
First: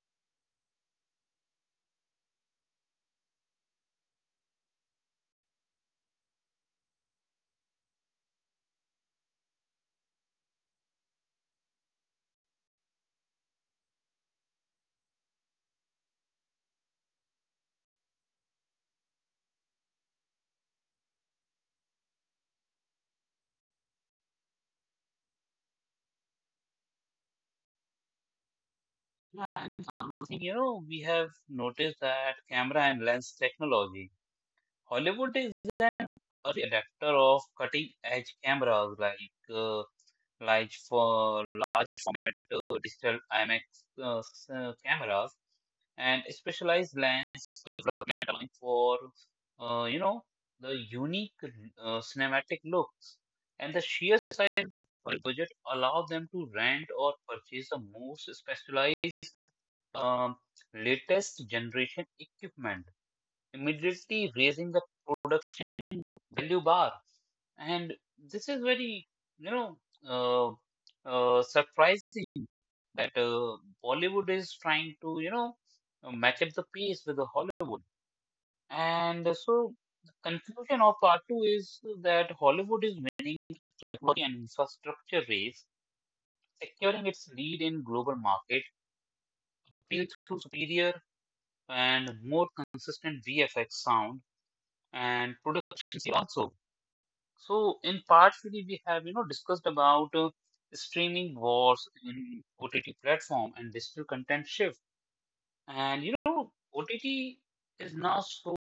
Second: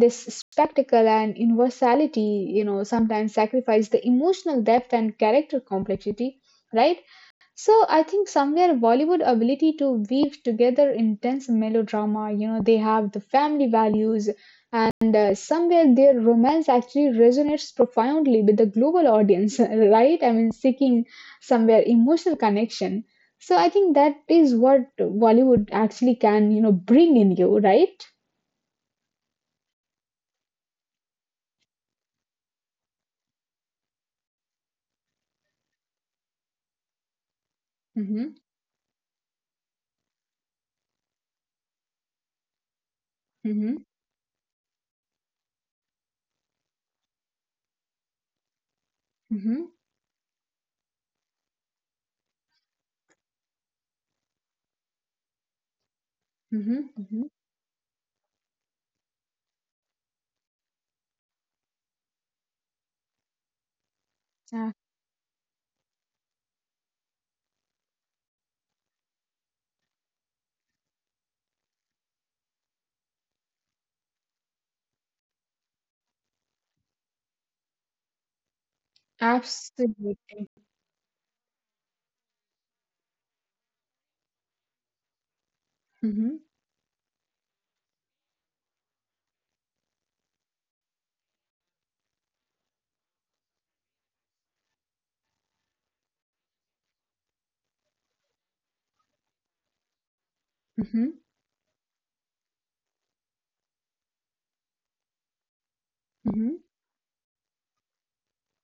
[SPEAKER 2] this spectacle and universality, you know, sometimes sacrifice the emotional depth and character complexity, right? So I think somewhere Bollywood ability to weave together intense melodrama, you know, they have the family values, and somewhere their romance actually resonates profoundly with the global audience, right? I mean, seeking somewhere emotional connection. So I think that is what Bollywood actually can, you know, bring in you, right?
[SPEAKER 1] I think you know we have noticed that camera and lens technology. Hollywood is early adapter of cutting edge
[SPEAKER 2] Mm-hmm.
[SPEAKER 1] cameras like uh, like for large format digital IMAX
[SPEAKER 2] Mm-hmm.
[SPEAKER 1] cameras and specialized lens development allowing for
[SPEAKER 2] Mm-hmm.
[SPEAKER 1] uh, you know the unique cinematic looks, and the sheer size of the budget allow them to
[SPEAKER 2] Mm-hmm.
[SPEAKER 1] rent or
[SPEAKER 2] Mm-hmm.
[SPEAKER 1] purchase the most specialized um, latest generation equipment, immediately raising
[SPEAKER 2] Yeah.
[SPEAKER 1] the product value bar. And this is very, you know uh, surprising that Bollywood is trying to, match up the pace with the Hollywood. And so the
[SPEAKER 2] Absolutely.
[SPEAKER 1] conclusion of part two is that Hollywood is winning the technology and infrastructure race,
[SPEAKER 2] Mm-hmm.
[SPEAKER 1] securing its lead in global market, appeal through superior and more consistent VFX sound and production also. So in part three, we have, you know, discussed about
[SPEAKER 2] Mm-hmm.
[SPEAKER 1] streaming wars in OTT platform and digital content shift. And you know
[SPEAKER 2] Mm-hmm.
[SPEAKER 1] OTT is now so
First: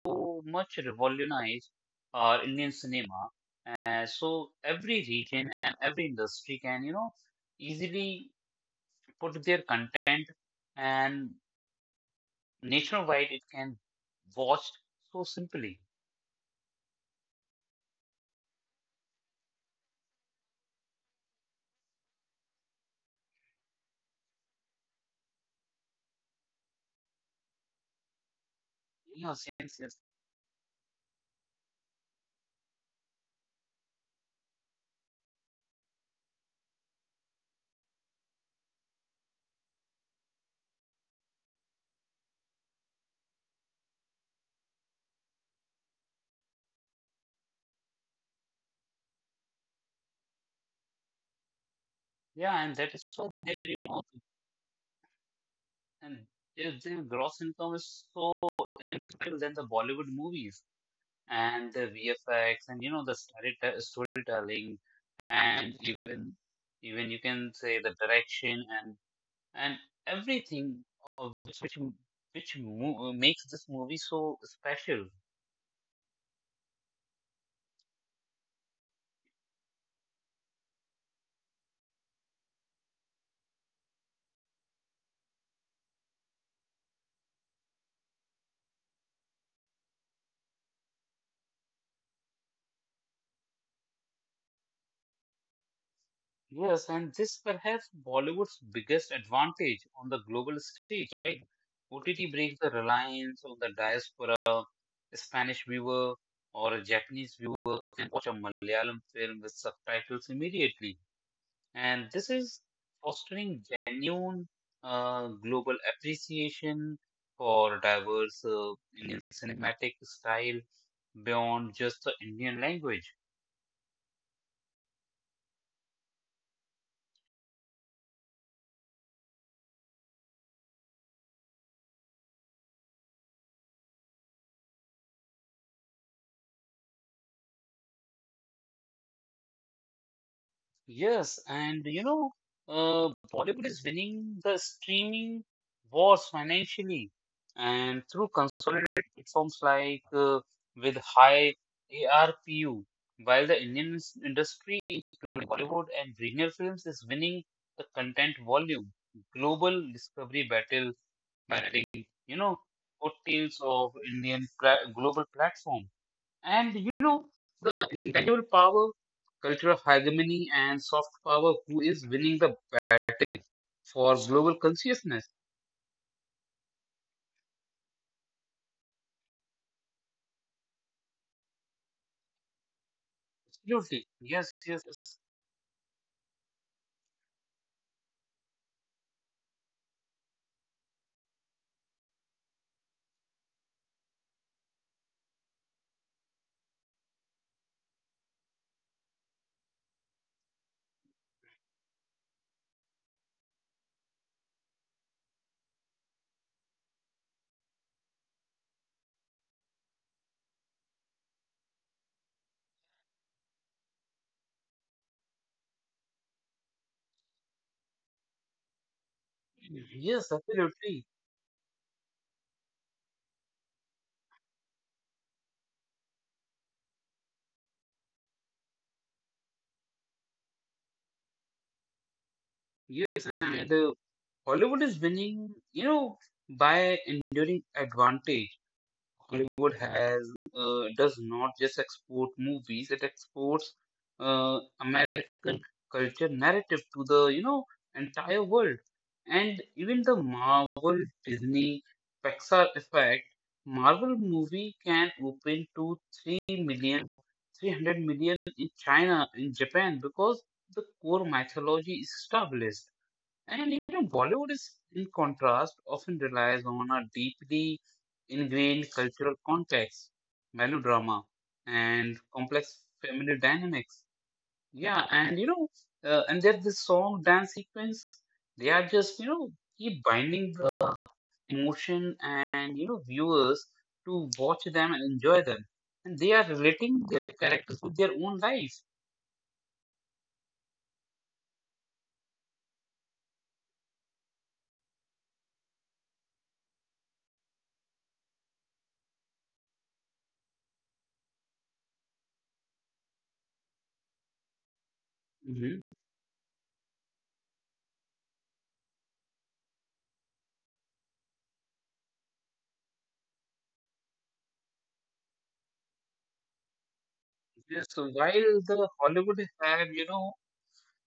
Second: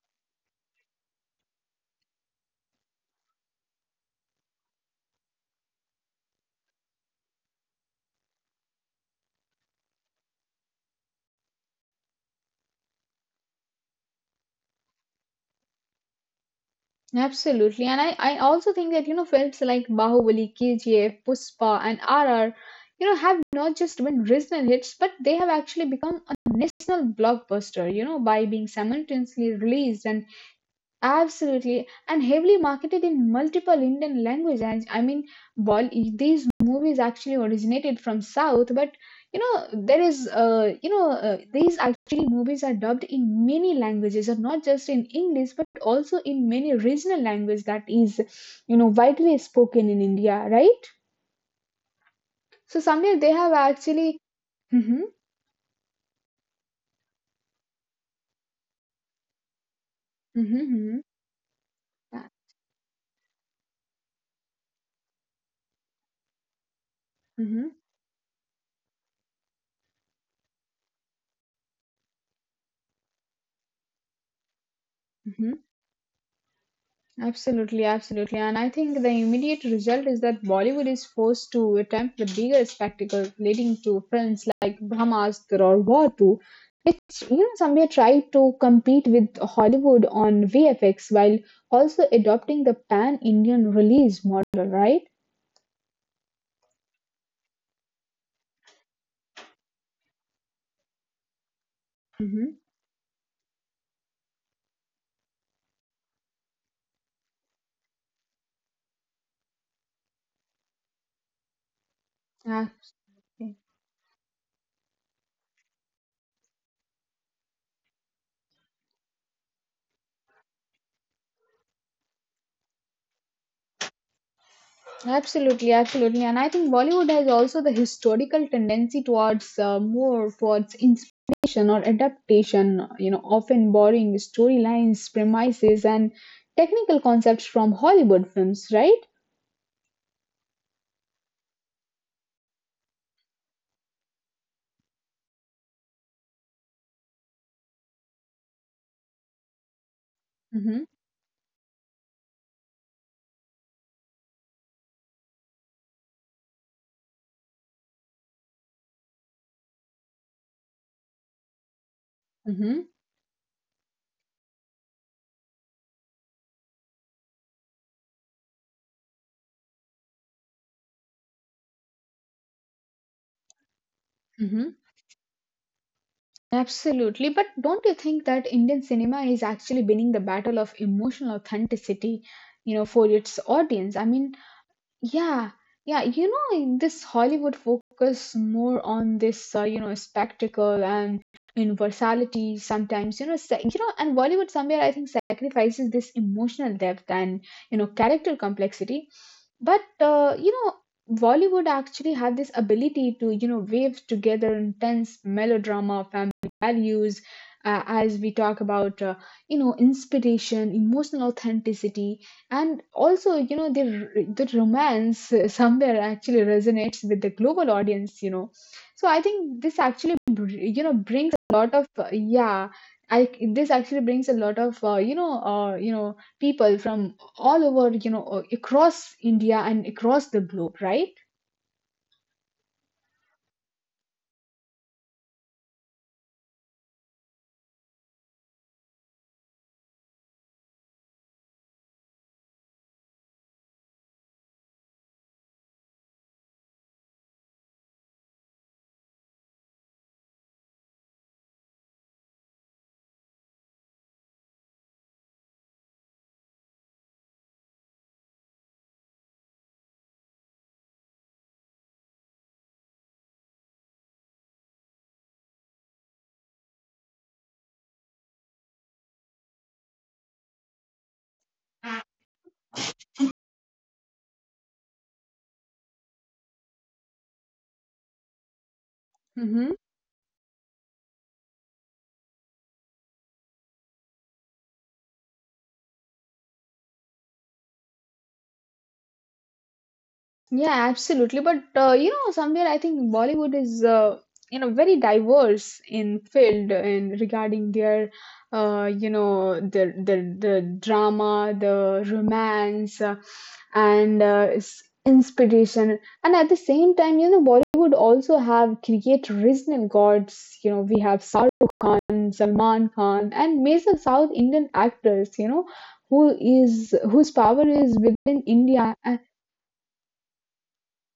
[SPEAKER 1] much revolutionized our Indian cinema, and so every region and every industry can, you know, easily put their content, and nationwide it can watched so simply.
[SPEAKER 2] Absolutely. And I also think that, you know, films like Bahubali, KGF, Puspa, and RR, you know, have not just been regional hits, but they have actually become a national blockbuster, you know, by being
[SPEAKER 1] Yes,
[SPEAKER 2] simultaneously
[SPEAKER 1] yes, yes.
[SPEAKER 2] released and absolutely, and heavily marketed in multiple Indian language. And I mean, these movies actually originated from South, but you know, there is, you know, these actually movies are dubbed in many languages, and not just in English, but also in many regional language that is, you know, widely spoken in India, right?
[SPEAKER 1] Yeah, and
[SPEAKER 2] So,
[SPEAKER 1] that is
[SPEAKER 2] Samir,
[SPEAKER 1] so
[SPEAKER 2] they have
[SPEAKER 1] there, you know,
[SPEAKER 2] actually. Hmm
[SPEAKER 1] and if their gross income is so incredible than the Bollywood
[SPEAKER 2] hmm
[SPEAKER 1] movies,
[SPEAKER 2] hmm
[SPEAKER 1] and the
[SPEAKER 2] Yeah.
[SPEAKER 1] VFX and you know the storytelling, and even, you can
[SPEAKER 2] hmm
[SPEAKER 1] say the direction, and everything of which makes this movie so special.
[SPEAKER 2] hmm Absolutely, absolutely. And I think the immediate result is that Bollywood is forced to attempt the bigger spectacle, leading to films like Brahmastra or War 2, which even somewhere tried to compete with Hollywood on VFX while also adopting the pan Indian release model, right?
[SPEAKER 1] Yes, and this perhaps Bollywood's biggest advantage on the global stage, right? OTT breaks the
[SPEAKER 2] hmm
[SPEAKER 1] reliance on the diaspora. A Spanish viewer or a Japanese viewer can watch a Malayalam film with subtitles immediately. And this is
[SPEAKER 2] Yeah.
[SPEAKER 1] fostering genuine global appreciation for diverse Indian cinematic style beyond just the Indian language.
[SPEAKER 2] Absolutely, absolutely. And I think Bollywood has also the historical tendency towards more towards inspiration or adaptation, you know, often borrowing storylines, premises, and technical concepts from Hollywood films, right?
[SPEAKER 1] Yes, and you know, Bollywood is winning the streaming wars financially and through consolidated platforms like
[SPEAKER 2] Mm-hmm,
[SPEAKER 1] with high ARPU, while the Indian industry, including Bollywood and regional films, is winning the content volume global discovery battle by letting, you know,
[SPEAKER 2] mm-hmm,
[SPEAKER 1] coattails of Indian pla global platform. And you know, intellectual power, cultural hegemony, and soft power. Who is winning the battle for global
[SPEAKER 2] mm-hmm.
[SPEAKER 1] consciousness?
[SPEAKER 2] Absolutely. But don't you think that Indian cinema is actually winning the battle of emotional authenticity, you know, for its audience? I
[SPEAKER 1] Absolutely.
[SPEAKER 2] mean,
[SPEAKER 1] Yes, yes, yes.
[SPEAKER 2] yeah, yeah, you know, like, this Hollywood focus more on this, you know, spectacle and universality sometimes, you know, you know, and Bollywood somewhere I think sacrifices this emotional depth and, you know, character complexity. But, you know, Bollywood actually had this ability to, you know, weave together intense melodrama, family values, as we talk about, you know, inspiration, emotional authenticity, and also, you know, the romance somewhere actually resonates with the global audience, you know. So I think this actually,
[SPEAKER 1] Yes,
[SPEAKER 2] you know,
[SPEAKER 1] absolutely.
[SPEAKER 2] brings a lot of yeah. I this actually brings a lot of you know, you know, people from all over, you know, across India and across the globe, right?
[SPEAKER 1] Yes, and Hollywood is winning, you know, by enduring advantage. Hollywood has, does not just export movies; it exports American culture narrative to the, you know, entire world. And even the Marvel, Disney, Pixar effect, Marvel movie can open to 3 million, 300 million in China, in Japan, because the core mythology is established. And you know, Bollywood is, in contrast, often relies on a deeply ingrained cultural context, melodrama, and complex family dynamics. Yeah, and you know, and there's this song dance sequence. They are just, you know,
[SPEAKER 2] hmm
[SPEAKER 1] keep binding the emotion, and you know viewers to watch them and enjoy them, and they are relating their characters with their own life.
[SPEAKER 2] Yeah, absolutely. But you know, somewhere I think Bollywood is you know, very diverse in field, and regarding their you know, the drama, the romance, and
[SPEAKER 1] Mhm.
[SPEAKER 2] inspiration. And at the same time, you know, Bollywood also have create regional gods. You know, we have Shahrukh Khan, Salman Khan, and major South Indian actors. You know, whose power is
[SPEAKER 1] Yes, so
[SPEAKER 2] within
[SPEAKER 1] while
[SPEAKER 2] India.
[SPEAKER 1] the
[SPEAKER 2] And,
[SPEAKER 1] Hollywood have, you know,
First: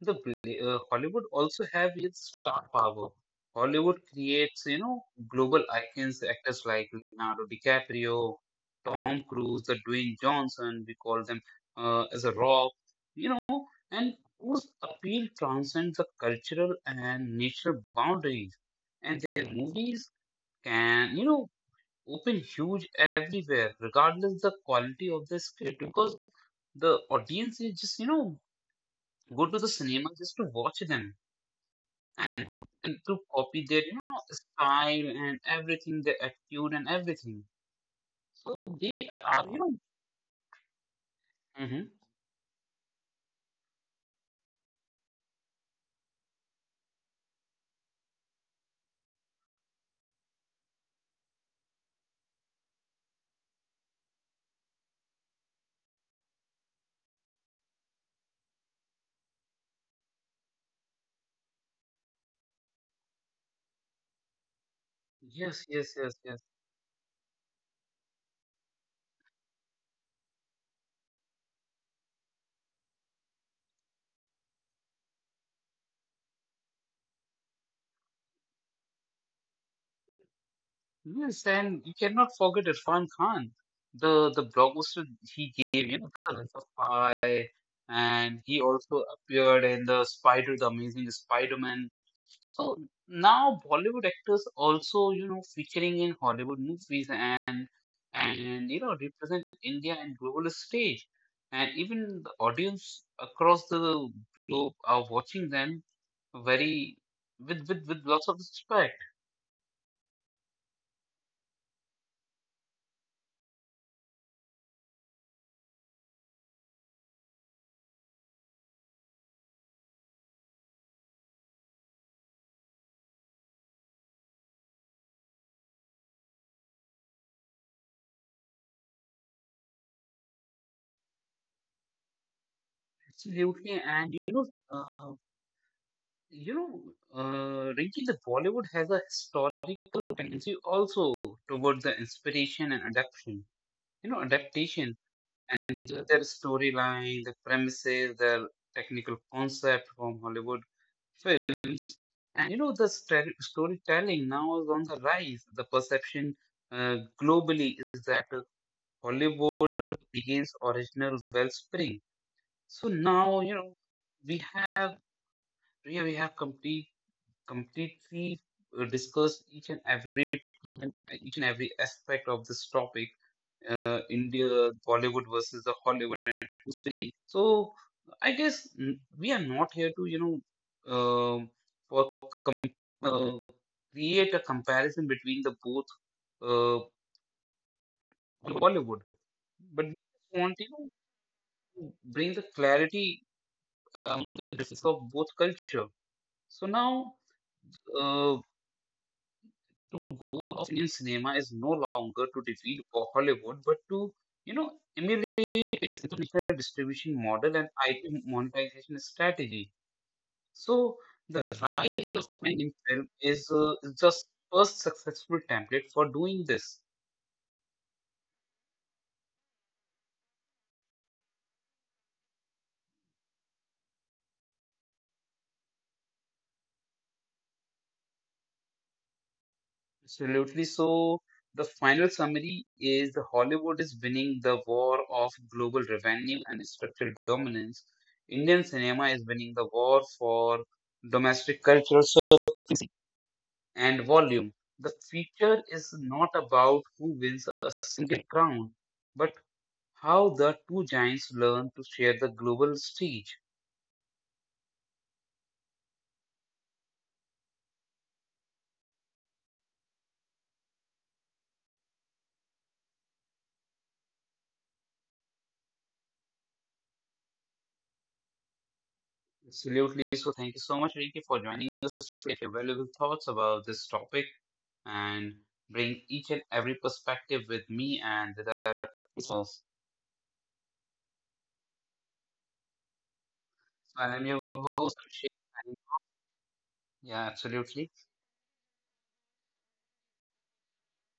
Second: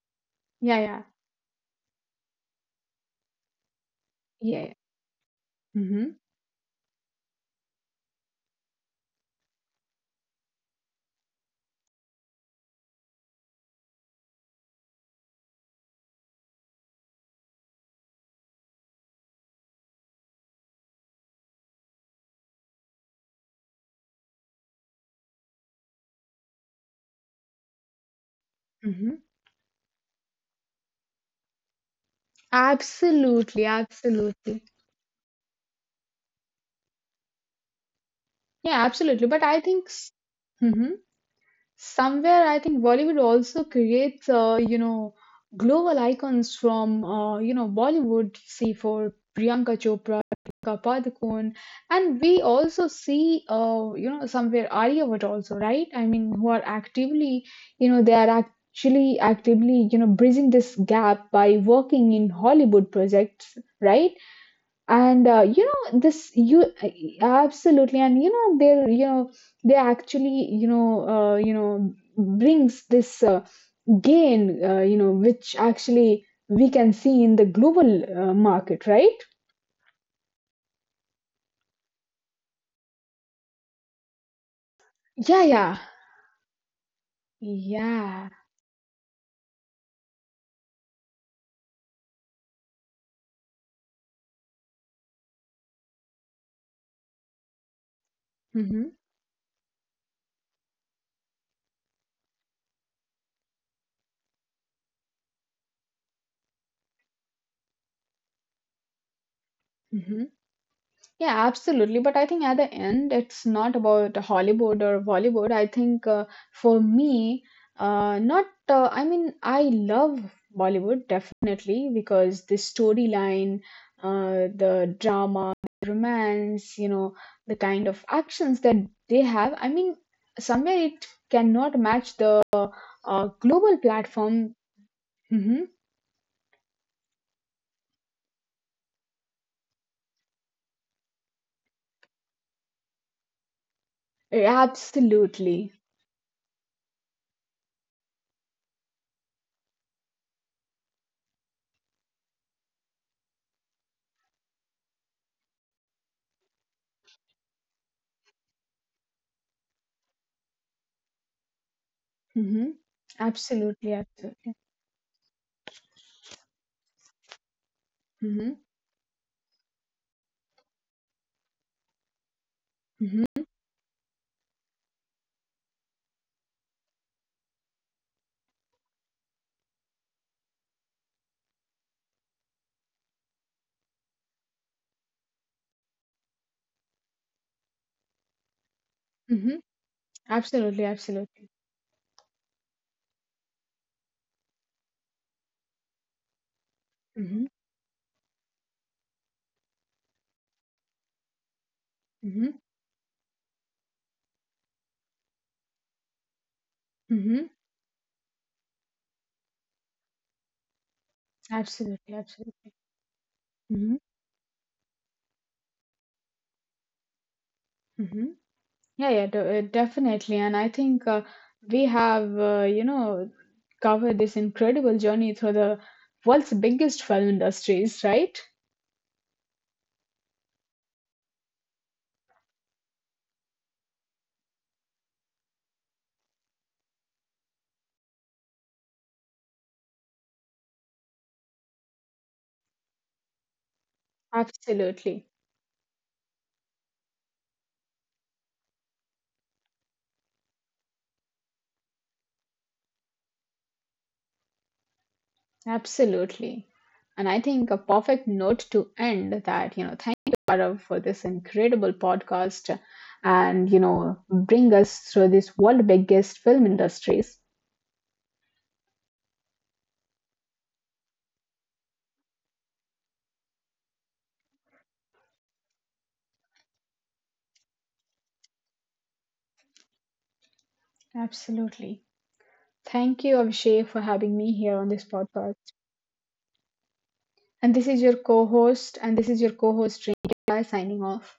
[SPEAKER 2] yeah, yeah.
[SPEAKER 1] Hollywood also have its star power. Hollywood creates,
[SPEAKER 2] Yeah.
[SPEAKER 1] you know, global
[SPEAKER 2] Mm-hmm.
[SPEAKER 1] icons, actors like Leonardo DiCaprio, Tom Cruise, the Dwayne Johnson, we call them as a rock, you know, and whose appeal transcends the cultural and national boundaries. And their movies can, you know, open huge everywhere, regardless the quality of the script, because the audience is just, you know,
[SPEAKER 2] Mm-hmm.
[SPEAKER 1] go to the cinema just to watch them, and to
[SPEAKER 2] Absolutely.
[SPEAKER 1] copy their, you know,
[SPEAKER 2] Absolutely.
[SPEAKER 1] style and everything, their attitude and everything. So
[SPEAKER 2] Yeah,
[SPEAKER 1] they
[SPEAKER 2] absolutely. But
[SPEAKER 1] are, you
[SPEAKER 2] I
[SPEAKER 1] know.
[SPEAKER 2] think mhm,
[SPEAKER 1] Hmm.
[SPEAKER 2] somewhere I think Bollywood also creates, you know, global icons from, you know, Bollywood. See for Priyanka Chopra, Deepika Padukone, and we also see, you know, somewhere Arya Bhatt also, right? I mean, who are actively, you know, they are actually actively, you know, bridging this gap by working in Hollywood projects, right? and
[SPEAKER 1] Yes,
[SPEAKER 2] you
[SPEAKER 1] yes, yes,
[SPEAKER 2] know
[SPEAKER 1] yes.
[SPEAKER 2] this you absolutely, and you know they're, you know, they actually, you know, you know, brings this gain, you know, which actually we can see in the global market, right?
[SPEAKER 1] Yes, and you cannot forget Irfan Khan, the blockbuster he
[SPEAKER 2] Yeah,
[SPEAKER 1] gave,
[SPEAKER 2] yeah,
[SPEAKER 1] you know, the Life of Pi, and
[SPEAKER 2] yeah.
[SPEAKER 1] he also appeared in the Amazing Spider-Man. So now Bollywood actors also, you know, featuring in Hollywood movies, and you know
[SPEAKER 2] hmm
[SPEAKER 1] represent India and global stage, and even the audience across the globe are watching them very, with lots of respect.
[SPEAKER 2] hmm Yeah, absolutely. But I think at the end, it's not about Hollywood or Bollywood. I think for me, not, I mean, I love Bollywood definitely because the storyline, the drama, the romance, you know, the kind of actions that they have. I mean, somewhere it cannot match the global
[SPEAKER 1] Absolutely, and
[SPEAKER 2] platform.
[SPEAKER 1] you know, uh,
[SPEAKER 2] Mm-hmm.
[SPEAKER 1] you know, Rinki, the Bollywood has a historical tendency also towards the inspiration and adaptation. You know,
[SPEAKER 2] Eh,
[SPEAKER 1] adaptation.
[SPEAKER 2] absolutely.
[SPEAKER 1] Their storyline, the premises, their technical concept from Hollywood films. And you know, the storytelling now is on the rise. The perception globally is that Hollywood begins original wellspring.
[SPEAKER 2] Mm-hmm.
[SPEAKER 1] So now, you know,
[SPEAKER 2] Absolutely.
[SPEAKER 1] we
[SPEAKER 2] Absolutely.
[SPEAKER 1] have yeah, we have completely
[SPEAKER 2] Mm-hmm.
[SPEAKER 1] discussed each and every aspect of this topic.
[SPEAKER 2] Mm-hmm.
[SPEAKER 1] India Bollywood versus the Hollywood. And so I guess, we are not here to, you know, um for com- uh, create a comparison between the both uh, Bollywood,
[SPEAKER 2] Mm-hmm.
[SPEAKER 1] but we just want, you
[SPEAKER 2] Absolutely,
[SPEAKER 1] know,
[SPEAKER 2] absolutely.
[SPEAKER 1] to bring the clarity to the difference of both culture. So now
[SPEAKER 2] Mm-hmm.
[SPEAKER 1] uh, goal of Indian cinema is no longer to
[SPEAKER 2] Mm-hmm.
[SPEAKER 1] defeat Hollywood, but to, you know, emulate its international distribution
[SPEAKER 2] Mm-hmm.
[SPEAKER 1] model and IP monetization strategy. So the
[SPEAKER 2] Absolutely,
[SPEAKER 1] rise of man
[SPEAKER 2] absolutely.
[SPEAKER 1] in film is,
[SPEAKER 2] Mm-hmm.
[SPEAKER 1] just first successful template for doing this.
[SPEAKER 2] Mm-hmm. Definitely. And I think we have, you know, covered this incredible journey through the world's biggest film industries, right?
[SPEAKER 1] Absolutely. So the final summary is the Hollywood is winning the war of global revenue and structural dominance. Indian cinema is winning the war for domestic cultural surface and volume. The
[SPEAKER 2] Absolutely.
[SPEAKER 1] feature is not about who wins a single crown, but how the two giants learn to share the global stage.
[SPEAKER 2] Absolutely. And I think a perfect note to end that, you know, thank you, Arav, for this incredible podcast, and, you know, bring us through this world biggest film industries.
[SPEAKER 1] Absolutely. So thank you so much, Rinki, for joining us today, your valuable thoughts about this topic, and bring each and every perspective with me and with us. So
[SPEAKER 2] Absolutely. Thank you, Abhishek, for having
[SPEAKER 1] I'm
[SPEAKER 2] me
[SPEAKER 1] your
[SPEAKER 2] here on this
[SPEAKER 1] host, Abhishek.
[SPEAKER 2] podcast.
[SPEAKER 1] Yeah,
[SPEAKER 2] And this is
[SPEAKER 1] absolutely.
[SPEAKER 2] your co host, and this is your co host, Rinka, signing off.